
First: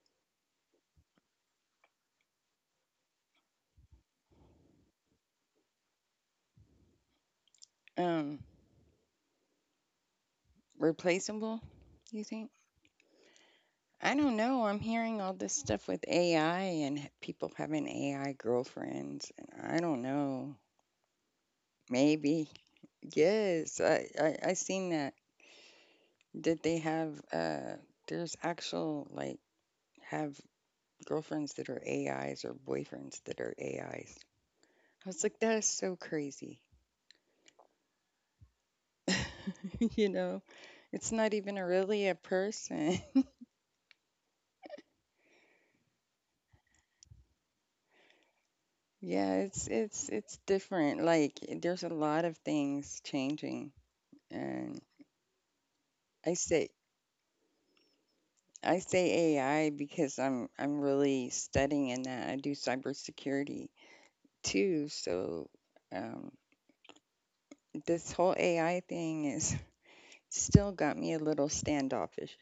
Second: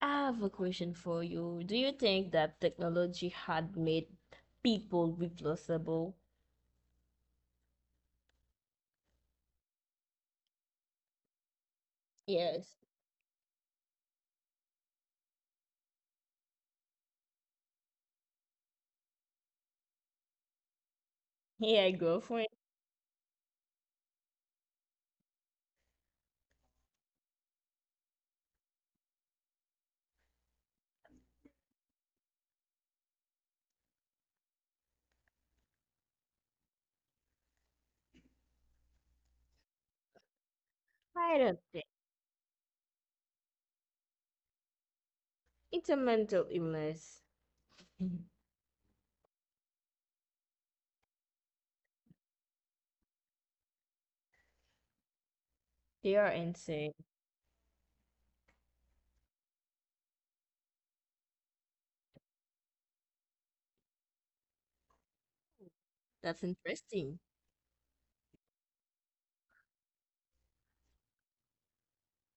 A: I have a question for you. Do you think that technology had made people replaceable?
B: um, Replaceable, you think?
A: Yes.
B: I don't know. I'm hearing all this stuff with A I and people having A I girlfriends, and I don't know.
A: Yeah, girlfriend.
B: Maybe. Yes, I, I, I seen that. Did they have, uh, there's actual, like, have girlfriends that are A Is or boyfriends that are A Is. I was like, that is so crazy. You know, it's not
A: I
B: even
A: don't
B: a,
A: think.
B: really a person.
A: It's a mental illness.
B: Yeah, it's it's it's different. Like there's a lot of things changing, and
A: They
B: I
A: are
B: say
A: insane.
B: I say A I because I'm I'm really studying in that. I do cybersecurity too, so um,
A: That's interesting.
B: this whole A I thing is still got me a little standoffish.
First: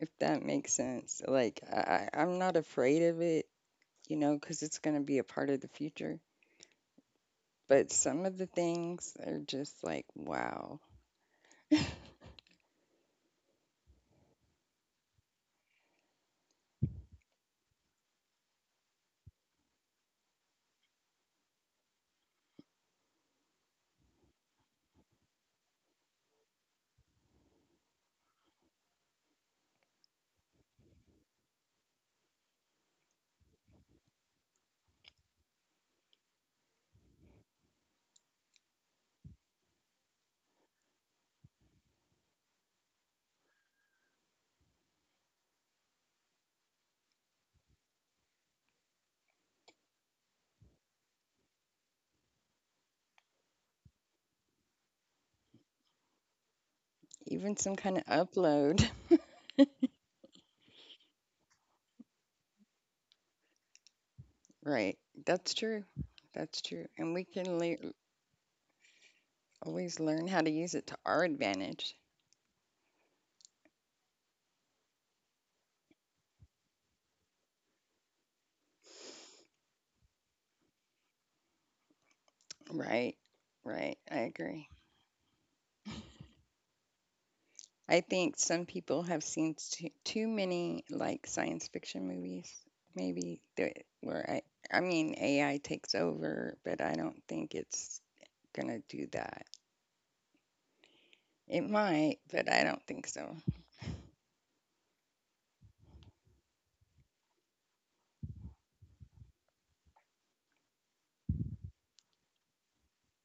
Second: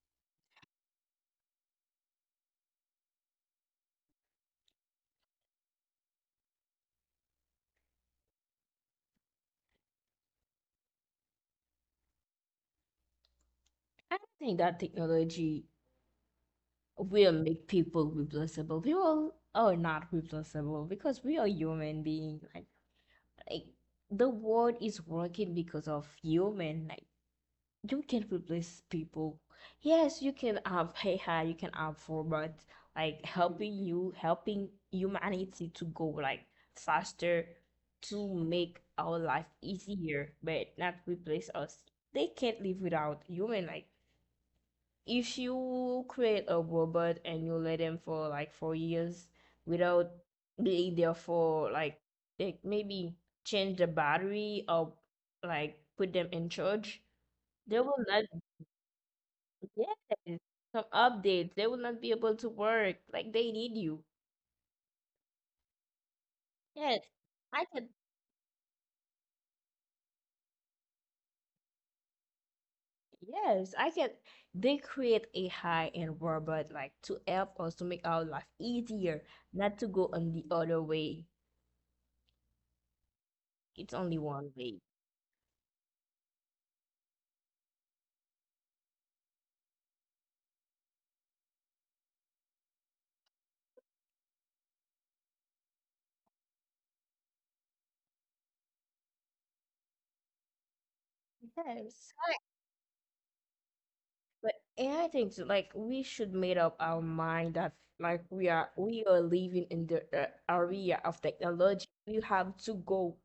B: If that makes sense, like I, I- I'm not afraid of it. You know, because it's going to be a part of the future. But some of the things are just like, wow.
A: I don't think that technology we'll make people replaceable. People are not replaceable because we are human beings. Like, like the world is working because of human. Like you can replace people. Yes, you can have A I, you can have robots, like helping you, helping humanity to go like faster, to make our life easier, but not replace us. They can't live without human. Like if you create a robot and you let them for like four years without being there for like like maybe change the battery or like put them in charge,
B: Even some
A: they will
B: kind of
A: not
B: upload.
A: yes some updates. They will not be able to work. Like they need you.
B: Right. That's true. That's true.
A: Yes.
B: And we can
A: I can
B: le- always learn how to use it to our advantage.
A: yes, I can they create a high-end robot like to help us to make our life easier, not to go on the other way.
B: Right.
A: It's
B: Right.
A: only
B: I
A: one
B: agree.
A: way.
B: I think some people have seen too, too many like science fiction movies. Maybe the, where I, I mean, A I takes over, but I don't think it's going to do that. It
A: Yes.
B: might, but I don't think so.
A: But and I think so, like we should made up our mind that like we are we are living in the uh, area of technology. We have to go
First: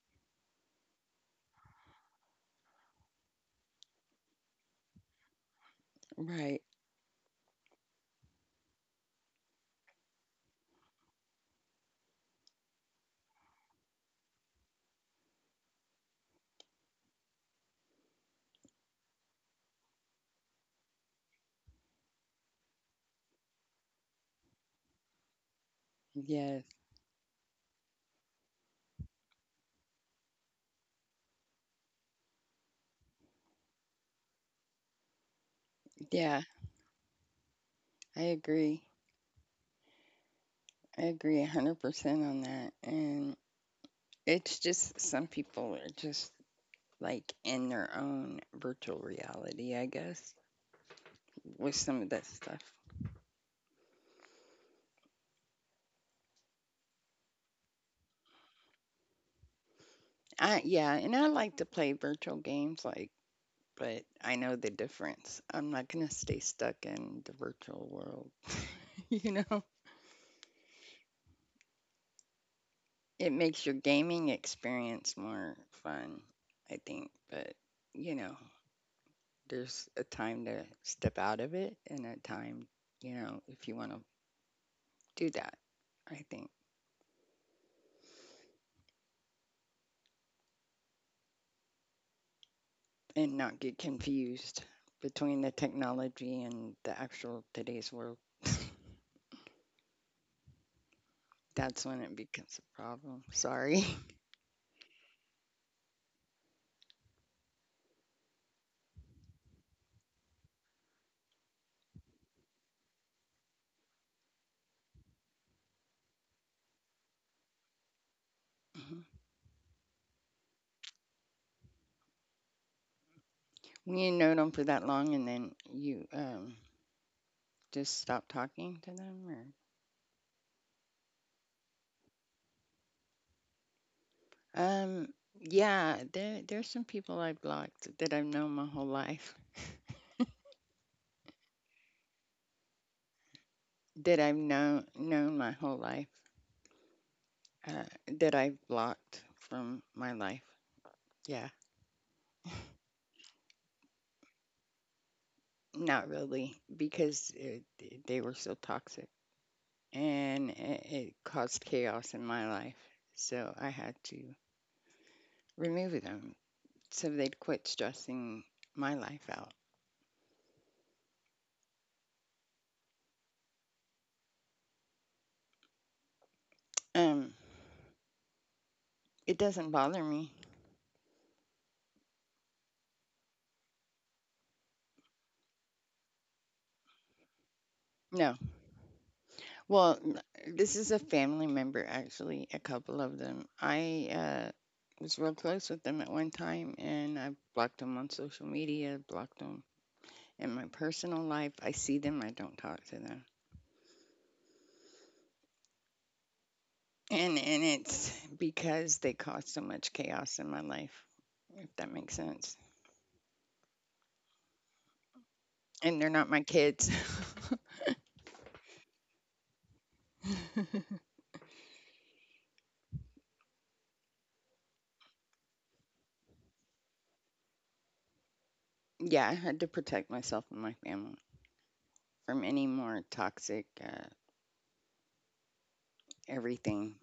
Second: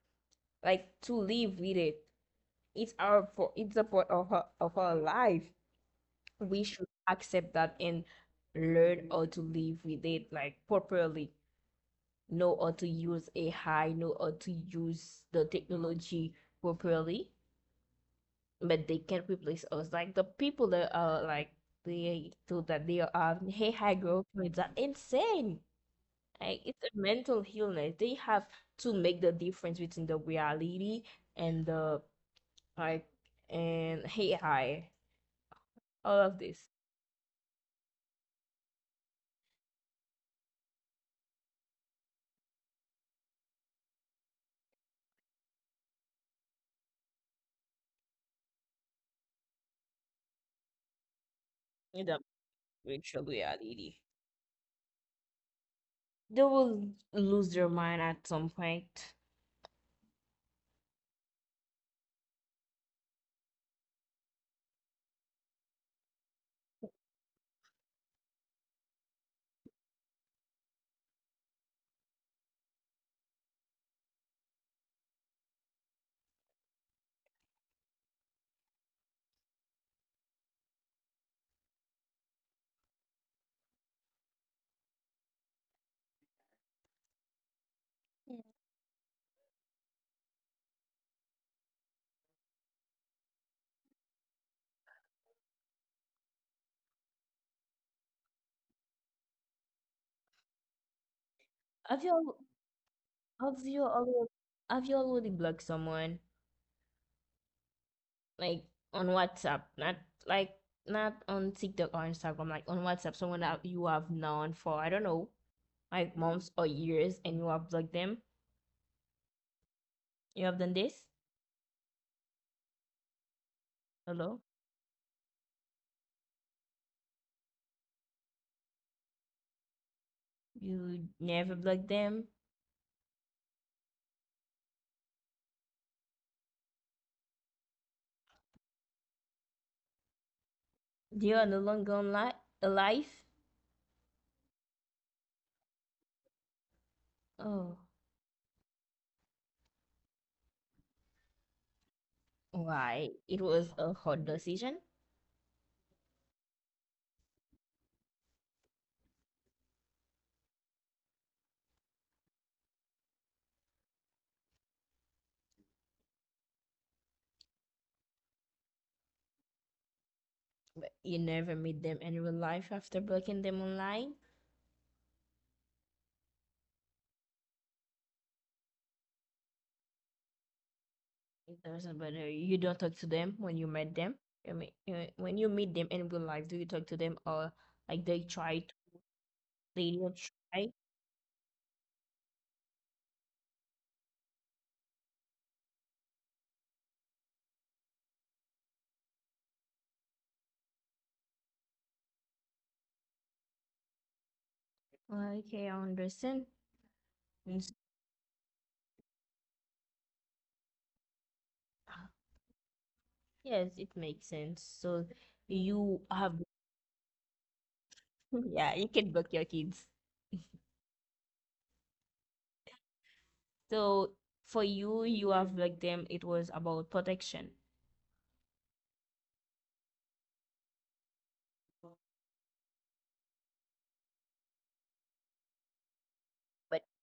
A: like to live with it. It's our for it's a part of our of our life.
B: Right.
A: We should accept that and learn how to live with it like properly. Know how to use A I. Know how to use the technology properly, but they can't replace us. Like the people that are like they do that, they are um, hey high growth rates are insane.
B: Yes.
A: Like it's a mental illness. They have to make the difference between the reality and the like and hey high. All of
B: Yeah,
A: this
B: I agree. I agree one hundred percent on that. And it's just some people are just like in their own virtual reality, I guess, with some
A: in
B: of
A: the
B: that stuff.
A: virtual reality. They will lose their mind at some point.
B: I Yeah, and I like to play virtual games like but I know the difference. I'm not going to stay stuck in the virtual world, you know. It makes your gaming experience more fun, I think, but you know, there's a time to step out of it and a time, you know, if you want to do that, I think, and not get confused between the technology and the actual today's world. That's when
A: Have you
B: it
A: al-
B: becomes a problem.
A: have
B: Sorry.
A: you already have you already blocked someone like on WhatsApp? Not like not on TikTok or Instagram, like on WhatsApp, someone that you have known for I don't know, like months or years, and you have blocked them.
B: Mhm.
A: You have done this?
B: When you know
A: Hello?
B: them for that long and then you um, just stop talking to them or.
A: You never blocked them?
B: Um, yeah, there there's some people I blocked that I've known my whole life.
A: You are no longer onli- Alive.
B: That I've known known my whole life.
A: Oh,
B: uh, that I've blocked from my life. Yeah,
A: why? It was a hard decision,
B: not really, because it, they were so toxic and it, it caused chaos in my life. So I had to remove them so they'd quit stressing my life out.
A: but you never meet them in real life after blocking them online.
B: Um, it doesn't bother me.
A: It doesn't matter. You don't talk to them when you met them. I mean, uh, when you meet them in real life, do you talk to them or like they
B: No.
A: tried? They
B: Well,
A: didn't
B: n-
A: try.
B: this is a family member, actually, a couple of them. I uh, Was real close with them at one time and I blocked them on social media, blocked them in my personal life. I see them, I don't talk to them.
A: Okay, I understand.
B: and
A: And
B: and
A: s-
B: it's because they cause so much chaos in my life, if that makes sense.
A: Yes, it makes sense. So
B: And
A: you
B: they're not
A: have,
B: my kids.
A: yeah, you can block your kids. So for you, you have blocked them. It was about protection.
B: Yeah, I had to protect myself and my family from any more toxic uh,
A: But
B: everything.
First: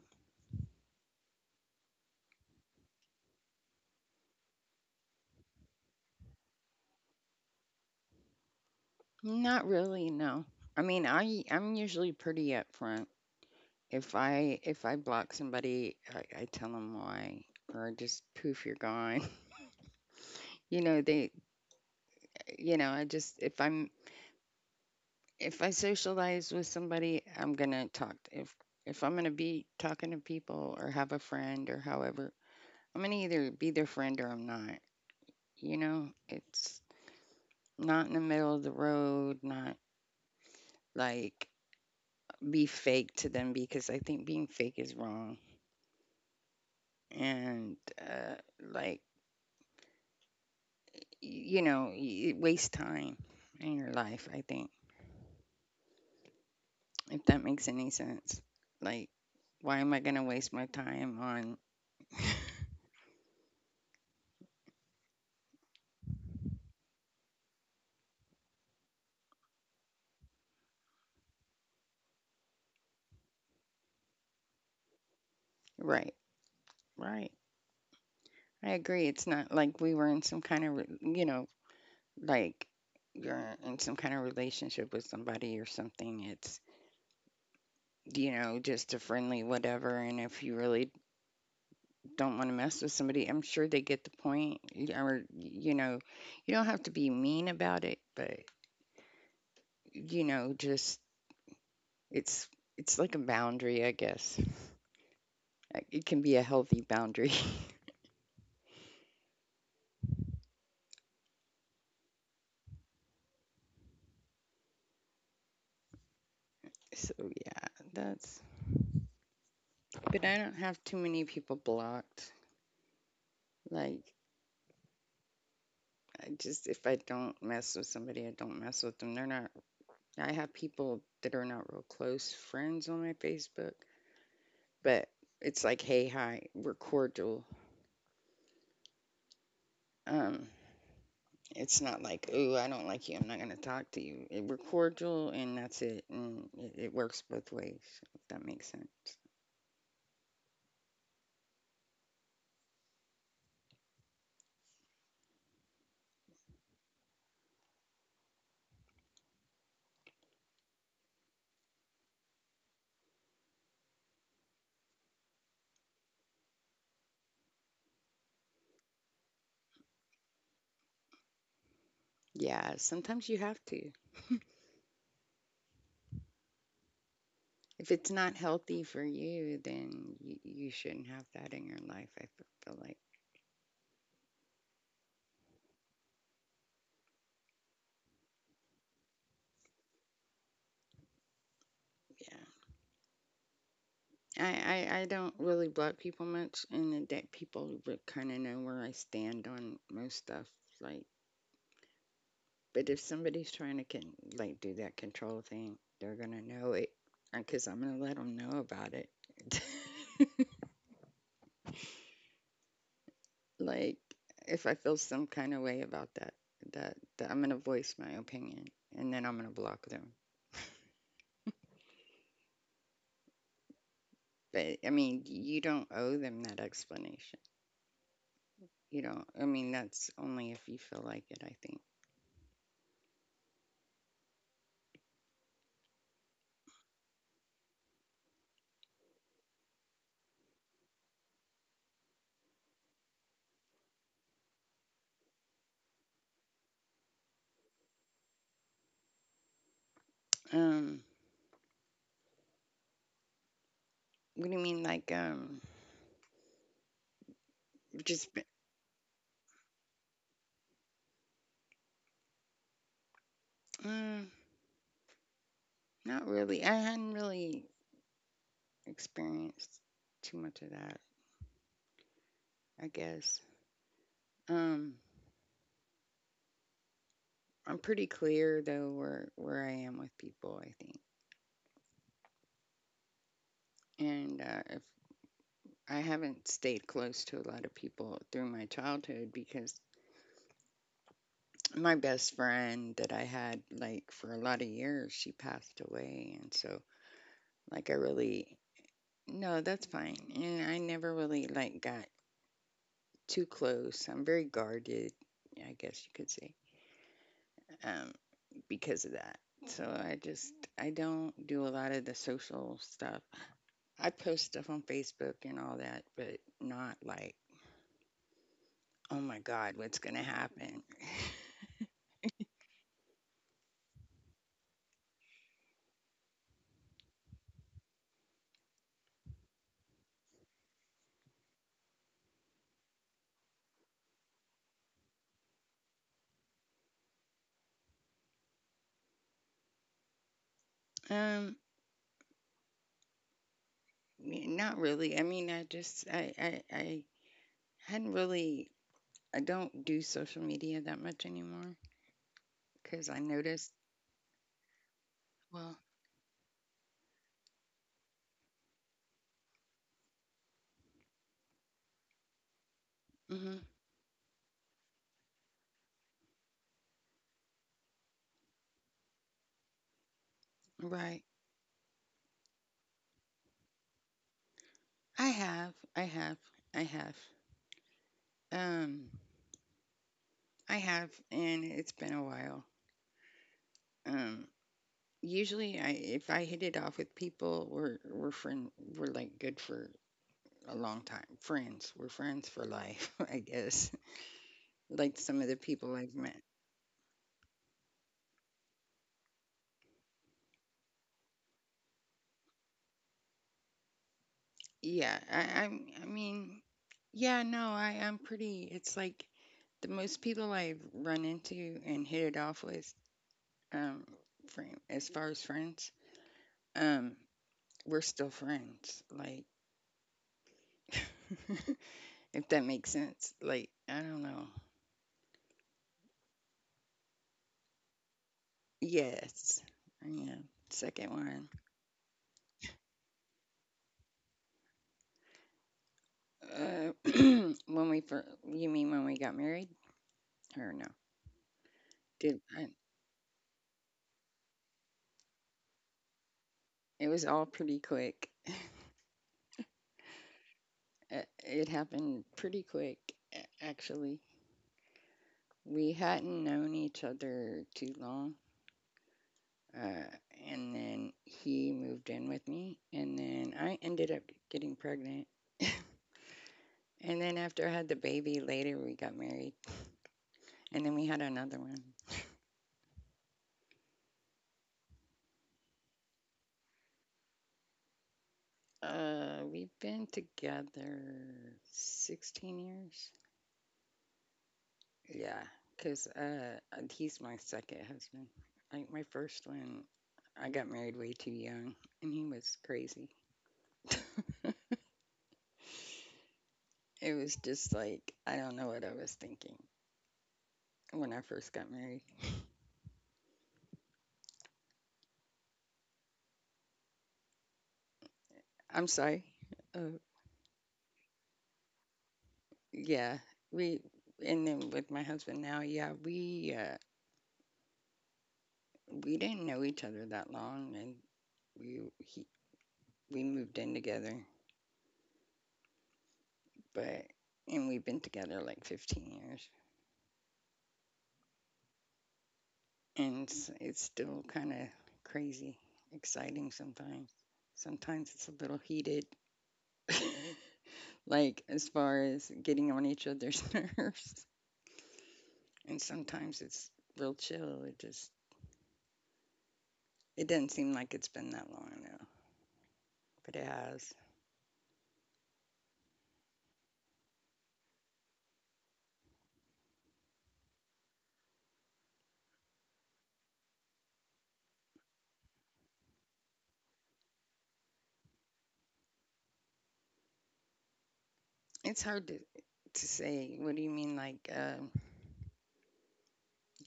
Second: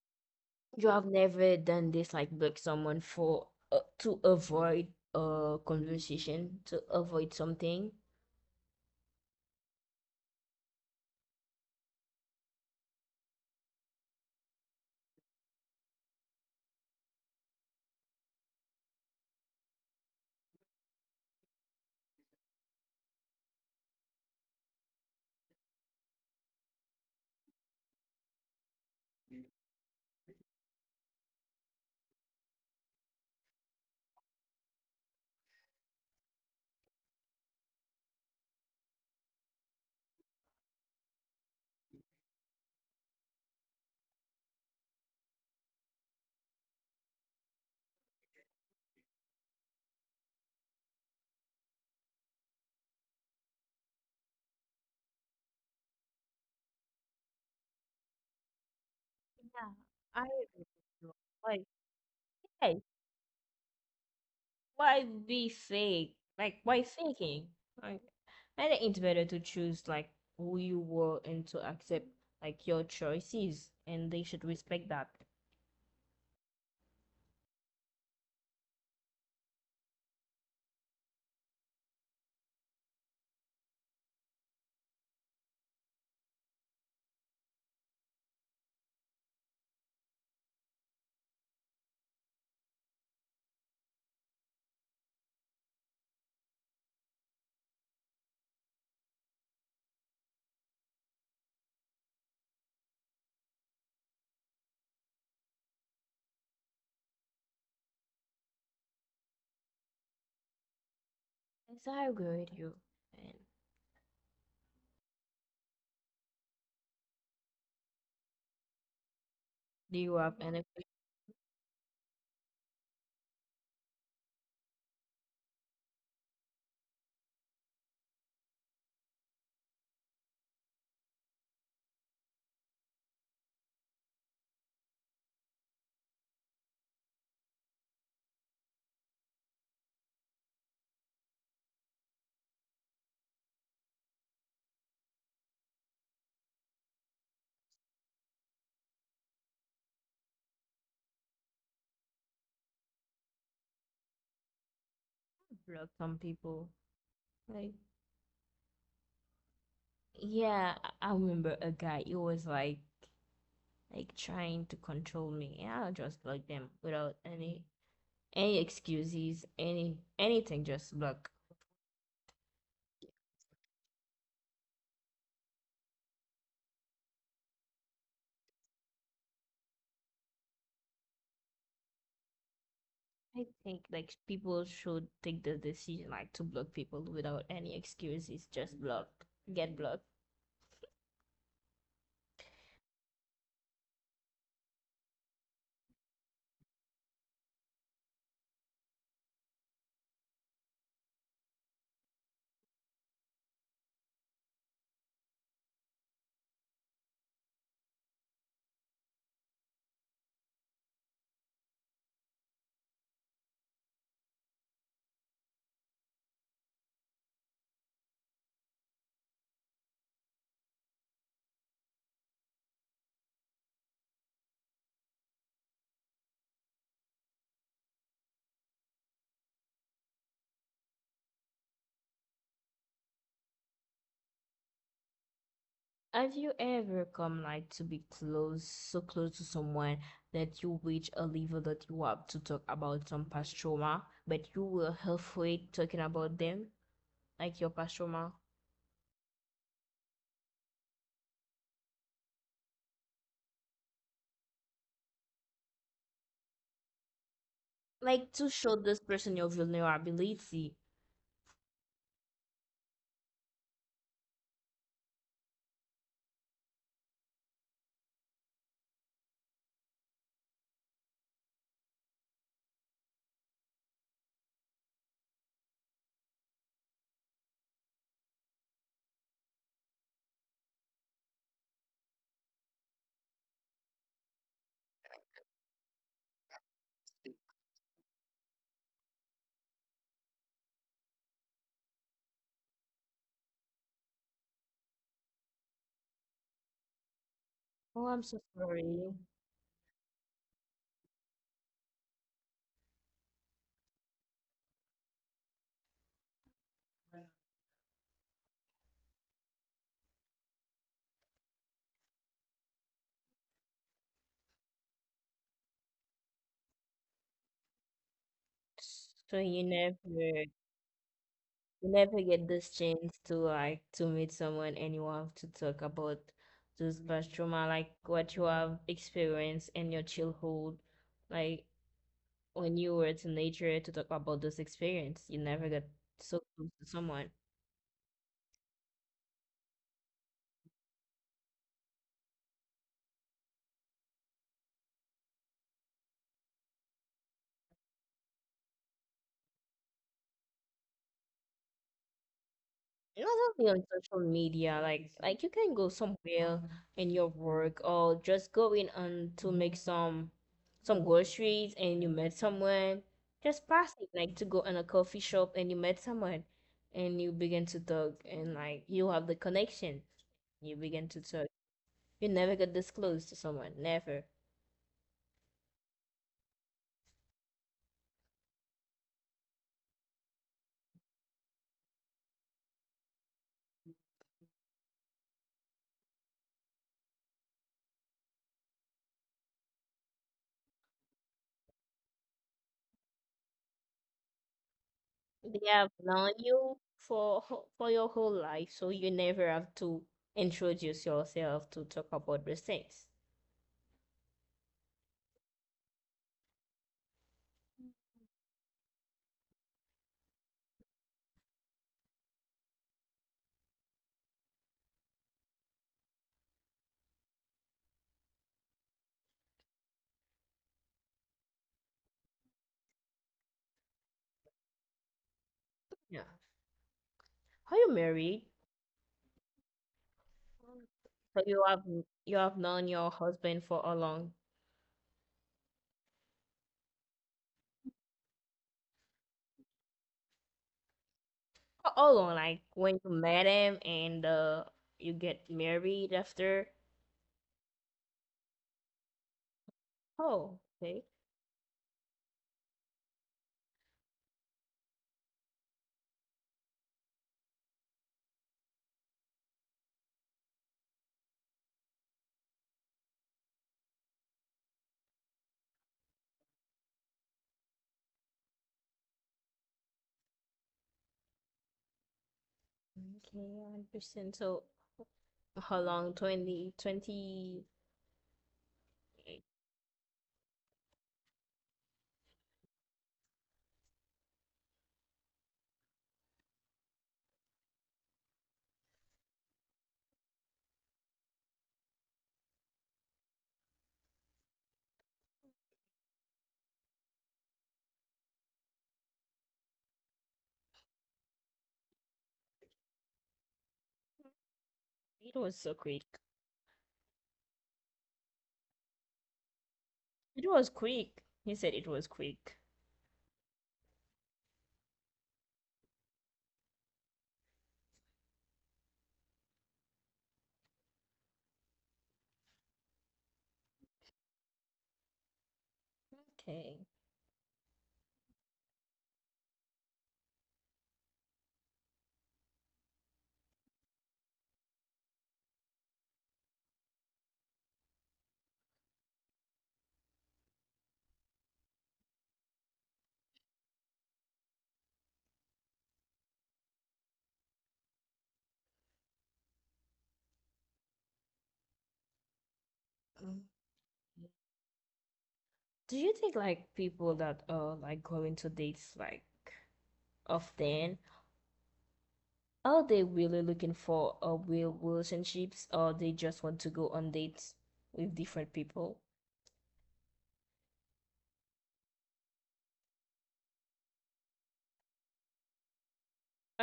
A: you have never done this, like block someone for uh, to avoid a conversation, to avoid something.
B: Not really, no. I mean, i i'm usually pretty upfront. If i if i block somebody, i, I tell them why, or just poof, you're gone. you know they you know I just if i'm if I socialize with somebody, I'm gonna talk. To, if if I'm gonna be talking to people or have a friend or however, I'm gonna either be their friend or I'm not. You know, it's not in the middle of the road. Not like be fake to them, because I think being fake is wrong, and uh, like y- you know, y- it wastes time in your life. I think, if that makes any sense, like why
A: Yeah,
B: am I gonna
A: I
B: waste
A: agree
B: my
A: with
B: time
A: you.
B: on
A: Like, hey, why be fake? Like, why faking? Like, I think it's better to choose like who you were and to accept like your choices, and they should respect that.
B: right, right? I agree. It's not like we were in some kind of, re- you know, like you're in some kind of relationship with somebody or something. It's, you know, just a friendly whatever. And if you really don't want to mess with somebody, I'm sure they get the point. y- Or, you know, you don't have to be mean about it, but, you know, just it's, it's like a boundary, I guess. Uh, It can be a healthy boundary.
A: Yes, I agree with you. And
B: So, yeah, that's,
A: do you
B: but
A: have
B: I don't
A: any?
B: have too many people blocked. Like, I just if I don't mess with somebody, I don't mess with them. They're not. I have people that are not real close friends on my Facebook, but it's like, hey, hi, we're cordial. Um, it's not like, ooh, I don't like you. I'm not gonna talk to you. It- we're cordial, and that's it. And it, it works both ways. If that makes sense.
A: Block some people. Like yeah, I- I remember a guy. He was like like trying to control me, and I just block them without any any excuses, any anything. Just block.
B: Yeah. Sometimes you have to. If it's not healthy for you, then you, you shouldn't have that in your life. I f- feel like,
A: I think like people should take the decision like to block people without any excuses. Just block, get blocked.
B: yeah. I, I, I don't really block people much, and that people would kind of know where I stand on most stuff. Like, but if somebody's trying to can like do that control thing, they're gonna know it, because I'm gonna let them know about it. like, if I feel some kind of way about that, that, that I'm gonna voice my opinion, and then I'm gonna block them. But I mean, you don't owe them that explanation. You don't. I mean, that's only if you feel like it. I think.
A: Have you ever come like to be close, So close to someone that you reach a level that you have to talk about some past trauma, but you were halfway talking about them? Like your past trauma,
B: Um, what do you mean, like um?
A: like
B: Just been,
A: to show this person your vulnerability.
B: mm, not really. I hadn't really experienced too much of that. I guess. Um, I'm pretty clear though where where I am with people. I think, and uh, if I haven't stayed close to a lot of people through my childhood because my best friend that I had like for a lot of years, she passed away, and so like I
A: Oh, I'm so
B: really
A: sorry.
B: no, that's fine. And I never really like got too close. I'm very guarded. I guess you could say. Um, because of that. So I just I don't do a lot of the social stuff. I post stuff on Facebook and all that, but not like, oh my
A: So you
B: God, what's
A: never,
B: gonna
A: you
B: happen?
A: never get this chance to like to meet someone and you have to talk about this past trauma, like what you have experienced in your childhood, like when you were to nature to talk about this experience. You never get so close to someone.
B: Um, Not really. I mean, I just I I, I hadn't really. I don't do social media that much anymore because I
A: Not only
B: noticed.
A: on social media, like like you can
B: Well,
A: go somewhere in your work or just go in and to make some some groceries and you met someone.
B: mm hmm,
A: Just passing, like to go in a coffee shop and you met someone and you begin to talk and like you have the connection. You begin to
B: right.
A: talk. You never get this close to someone, never.
B: I have, I have, I have. Um, I have, and it's been a while. Um, Usually, I if I hit it off with people, we're we're friend we're like good for a long time. Friends, we're friends for life, I guess. Like some of the
A: They have
B: people I've
A: known
B: met.
A: you for wh- for your whole life, so you never have to introduce yourself to talk about these things.
B: Yeah, I I'm, I mean, yeah, no, I I'm pretty. It's like the most people I've run into and hit it off with, um, fr as far as friends, um, we're still friends. Like, if that makes sense. Like, I don't know.
A: Yeah. Are you married?
B: Yes, I know. Second
A: So
B: one.
A: you have you have known your husband for how long?
B: Uh, when we fir- you mean when we got married or no?
A: How how long?
B: Did
A: Like
B: I,
A: when you met him and uh, you get married after?
B: it was all pretty quick.
A: Oh, okay.
B: Uh, It happened pretty quick, a- actually. We hadn't known each other too long, uh, and then he moved in with me, and then I ended up getting pregnant. And then after I had the baby, later we got married, and then we had another one.
A: Okay, I understand. So how long? Twenty, twenty. It
B: Uh, we've been together sixteen years. Yeah, because uh, uh, he's my second husband. Like my first one, I got married way too young, and he was crazy. It was just like I don't know what I was thinking when I first got married.
A: it was so quick.
B: I'm sorry. Uh,
A: It was quick. He said it was quick.
B: yeah, we and then with my husband now, yeah, we uh, we didn't know each other that long, and we he, we moved in together,
A: Okay.
B: but and we've been together like fifteen years. And it's, it's still kind of crazy, exciting sometimes. Sometimes it's a little heated, like as far as getting on each other's nerves, and sometimes it's real chill. It just it doesn't seem like it's been that long now, but it
A: Mm.
B: has.
A: Do you think like people that are like going to dates like often? Are they really looking for a real relationships or they just want to go on dates with different people?
B: It's hard to to say. What do you mean? Like, um,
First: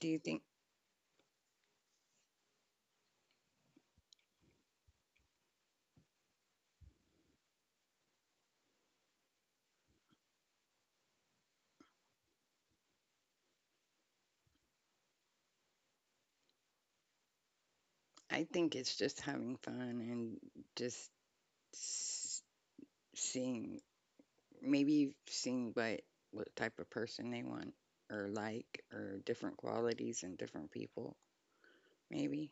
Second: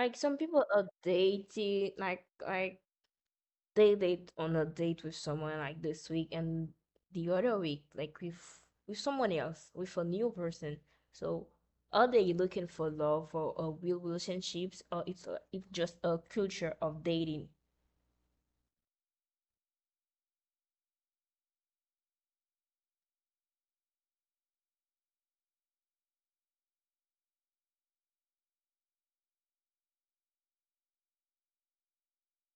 B: do you
A: some
B: think?
A: people are dating like like they date on a date with someone like this week and the other week like with with someone else, with a new person. So are they looking for love or a real relationships or it's a, it's just a culture of dating?
B: I think it's just having fun and just seeing maybe seeing what what type of person they want or like or different qualities in different people. Maybe,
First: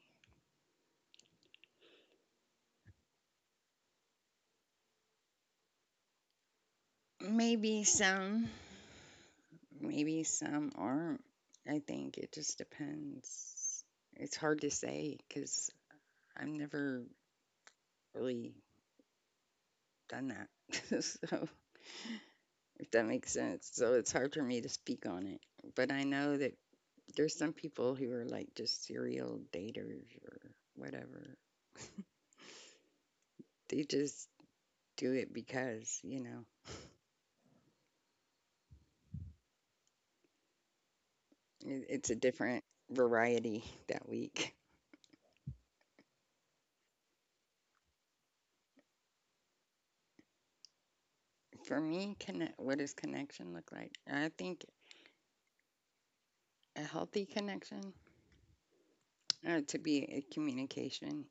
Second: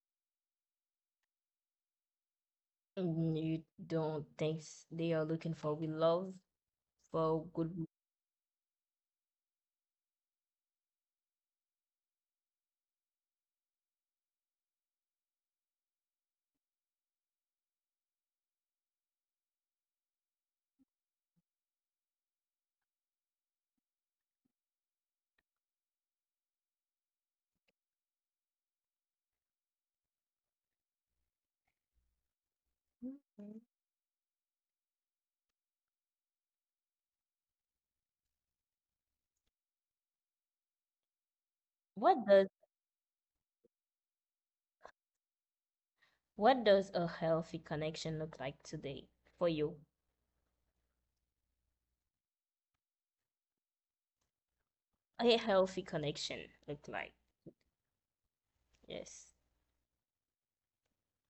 A: Mm, you don't think s- they are looking for real love for
B: maybe
A: good?
B: some, maybe some aren't. I think it just depends. It's hard to say because I've never really done that. So if that makes sense, so it's hard for me to speak on it. But I know that there's some people who are like just serial daters or whatever. They just do it because, you know, it, it's a
A: What does
B: different variety that week.
A: what does a healthy connection look like today for you?
B: For me, connect, what does connection look like? I think
A: A healthy connection
B: a
A: look like?
B: healthy connection
A: Yes.
B: uh, to be a communication,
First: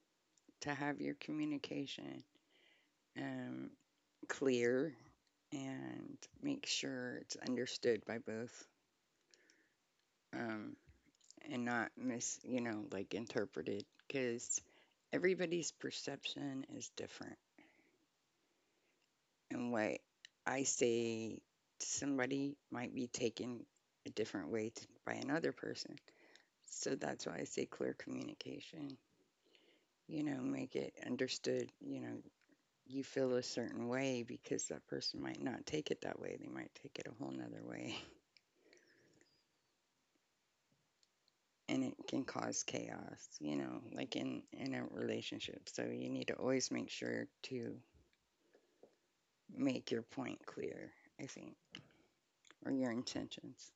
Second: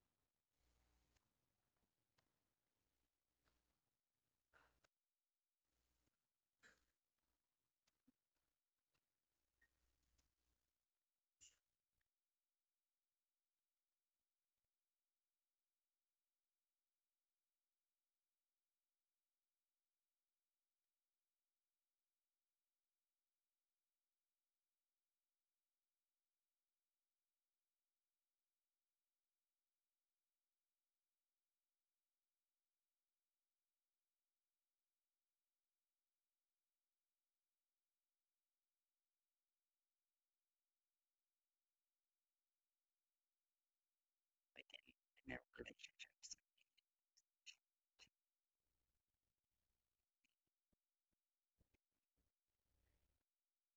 B: to have your communication um, clear and make sure it's understood by both, um, and not mis, you know, like interpreted because everybody's perception is different. And what I say to somebody might be taken a different way t by another person. So that's why I say clear communication, you know, make it understood, you know, you feel a certain way because that person might not take it that way. They might take it a whole nother way. And it can cause chaos, you know, like in, in a relationship. So you need to always make sure to make your point clear, I think, or your intentions.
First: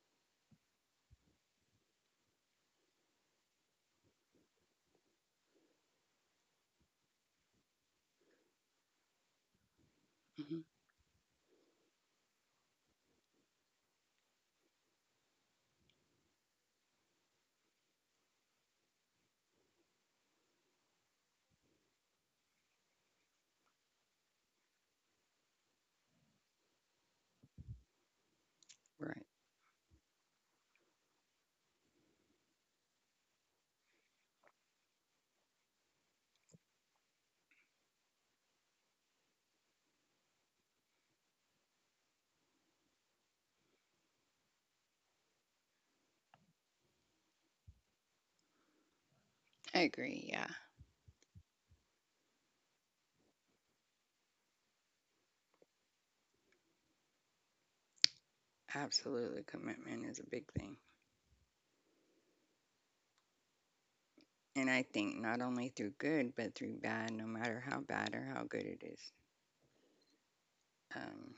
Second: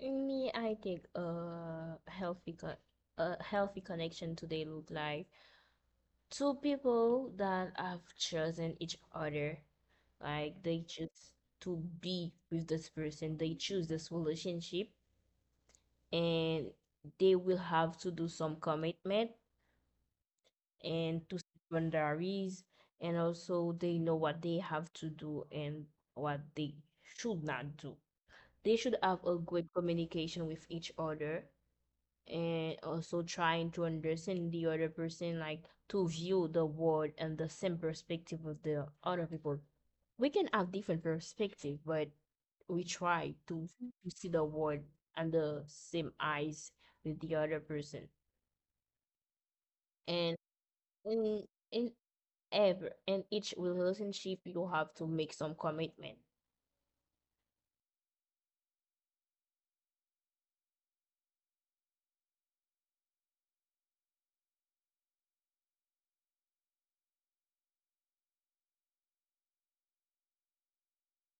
A: Me, I think a healthy con a healthy connection today look like two people that have chosen each other.
B: Hmm.
A: Like they choose to be with this person, they choose this relationship, and they will have to do some commitment and to secondaries, and also they know what they have to do and what they should not do. They should have
B: Right.
A: a good communication with each other, and also trying to understand the other person, like to view the world and the same perspective of the other people. We can have different perspective, but we try to, to see the world under same eyes with the other person.
B: I agree.
A: And
B: Yeah.
A: in in ever and each relationship you have to make some commitment.
B: Absolutely, commitment is a big thing. And I think not only through good, but through bad, no matter how bad or how good it is. Um,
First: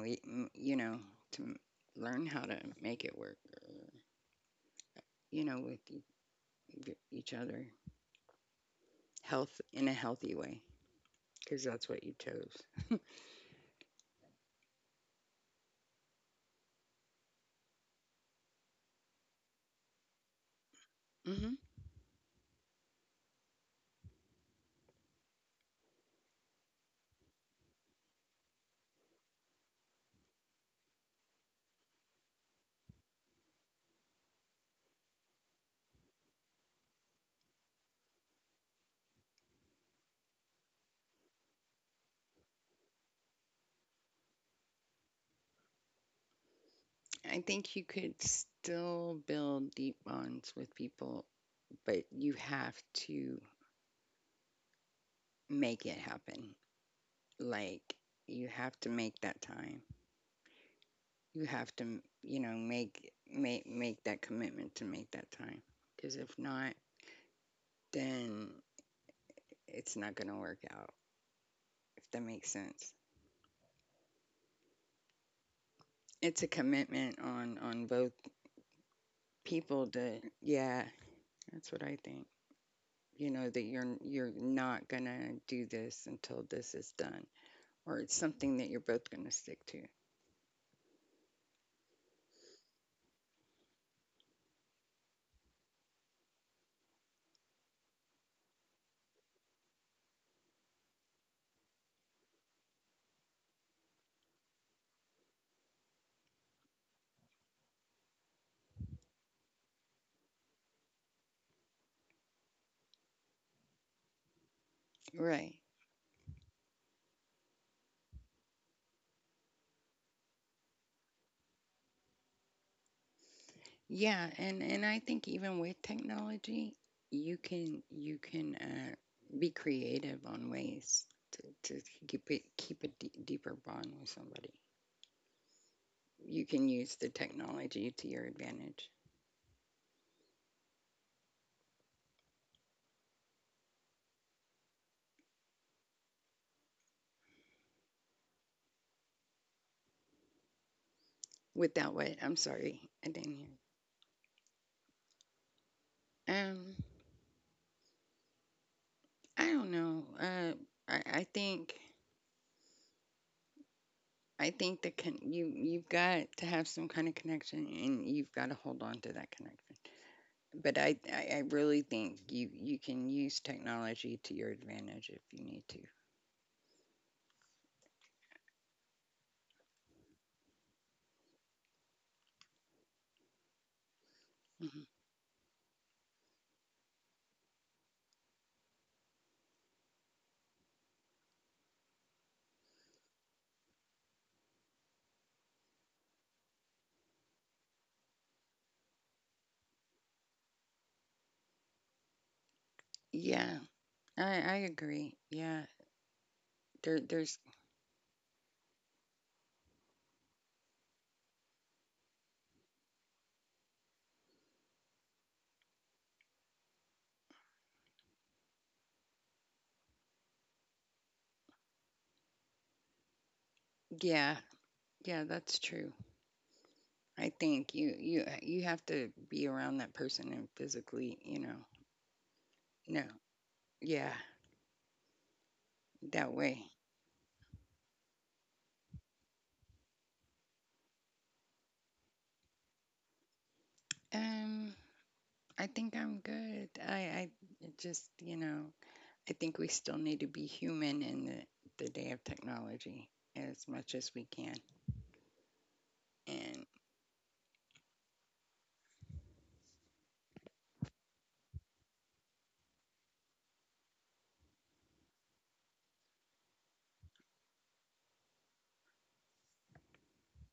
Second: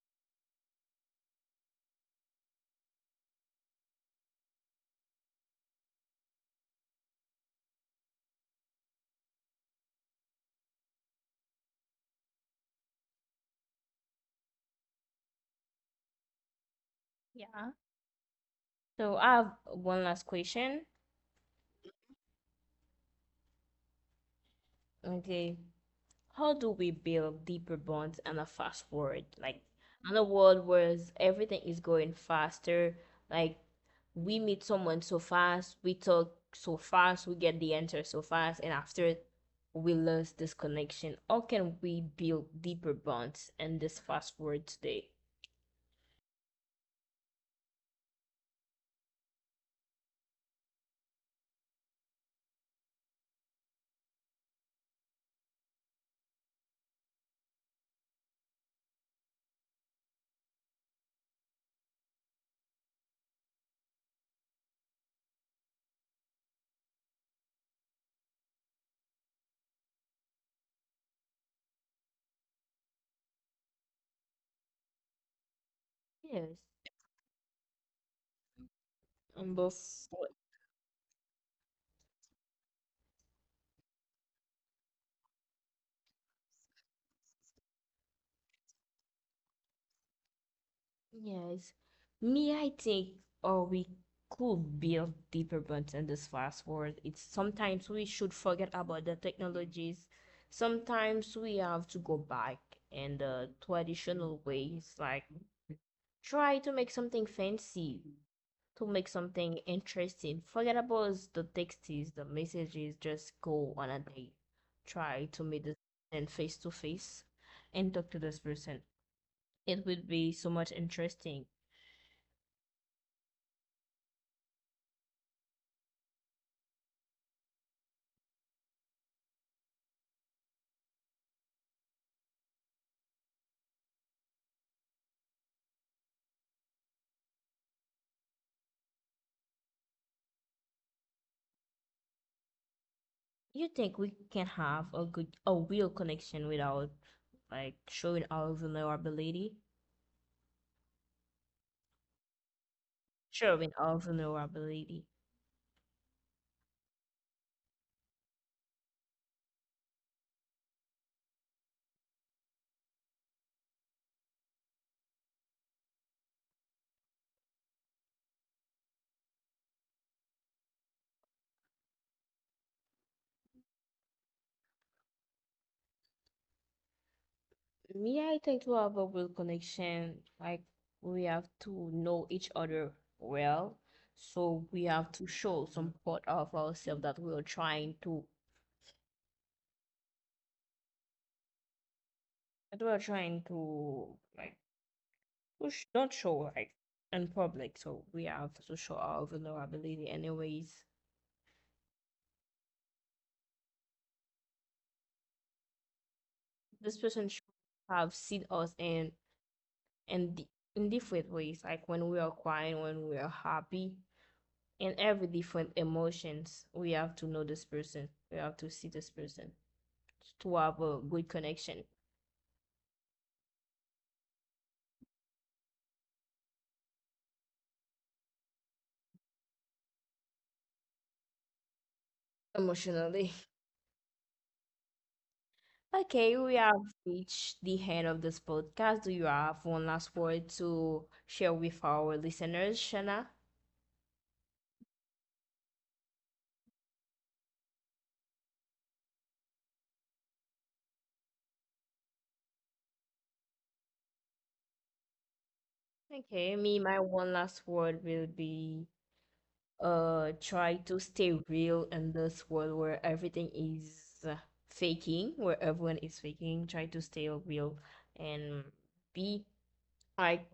B: we, m- you know, to m- learn how to make it work, uh, you know, with e- e- each other, health in a healthy way, because that's what you chose.
A: So I have one last question.
B: Hmm.
A: Okay, how do we build deeper bonds and a fast forward, like in a world where everything is going faster, like we meet someone so fast, we talk so fast, we get the answer so fast, and after we lose this connection. How can we build deeper bonds in this fast forward today?
B: I think you could still build deep bonds with people, but you have to make it happen. Like, you have to make that time, you have to, you know, make make make that commitment to make that time, because if not, then it's not going to work out, if that makes sense. It's a
A: Yes
B: commitment on on both
A: and
B: people
A: both.
B: to, yeah, that's what I think. You know that you're you're not going to do this until this is done, or it's something that you're both going to stick to.
A: Yes. Me, I think, or we could build deeper bonds in this fast world. It's sometimes we should forget about the technologies. Sometimes we have to go back and the traditional ways, like try to make something fancy, to make something interesting. Forget about the texts, the messages, just go on a date. Try to
B: Right.
A: meet the person face to face and talk to this person. It would be so much interesting.
B: Yeah, and and I think even with technology, you can you can uh, be creative on ways to, to keep it, keep a d- deeper bond with somebody. You can use the technology to your advantage.
A: You think we can have a good, a real connection without like showing our vulnerability?
B: Without what? I'm sorry, I didn't hear.
A: Showing our vulnerability.
B: Um, I don't know. Uh, I, I think I think that con- you, you've got to have some kind of connection, and you've got to hold on to that connection. But I, I, I really think you, you can use technology to your advantage if you need to.
A: Yeah, I think to have a real connection, like we have to know each other well. So
B: Mhm.
A: we have to show some part of ourselves that we are trying to, that we are trying to like, push, not show like in public. So we have to show our vulnerability anyways.
B: Yeah, I, I agree. Yeah, there,
A: This person
B: there's,
A: should have seen us and and di- in different ways, like when we are crying, when we are happy, in every different emotions. We have to know this person. We have to see this person to have a good connection
B: yeah, yeah, that's true. I think you, you, you have to be around that person and physically, you know, no,
A: emotionally.
B: yeah, that
A: Okay, we
B: way.
A: have reached the end of this podcast. Do you have one last word to share with our listeners, Shana?
B: Um, I think I'm good. I, I it just, you know, I think we still need to be human in the, the day of technology as much as we can.
A: Okay,
B: And
A: me, my one last word will be uh try to stay real in this world where everything is uh, faking, where everyone is faking. Try to stay real and be like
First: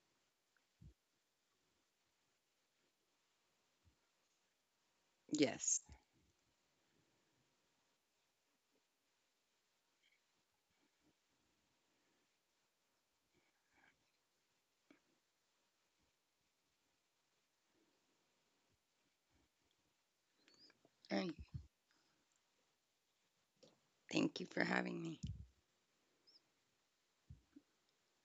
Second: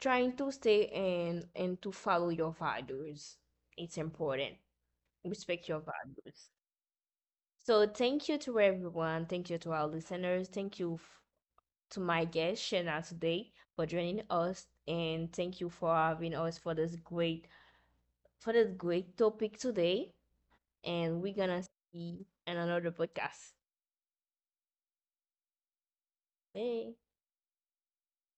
A: trying to stay and and to follow your values. It's important. Respect
B: yes,
A: your values. So thank you to everyone, thank you to our listeners, thank you f- to my guest Shana today for joining us, and thank you for having us for this great for this great topic today, and
B: and
A: we're gonna see in another podcast.
B: thank you for having me.
A: Hey.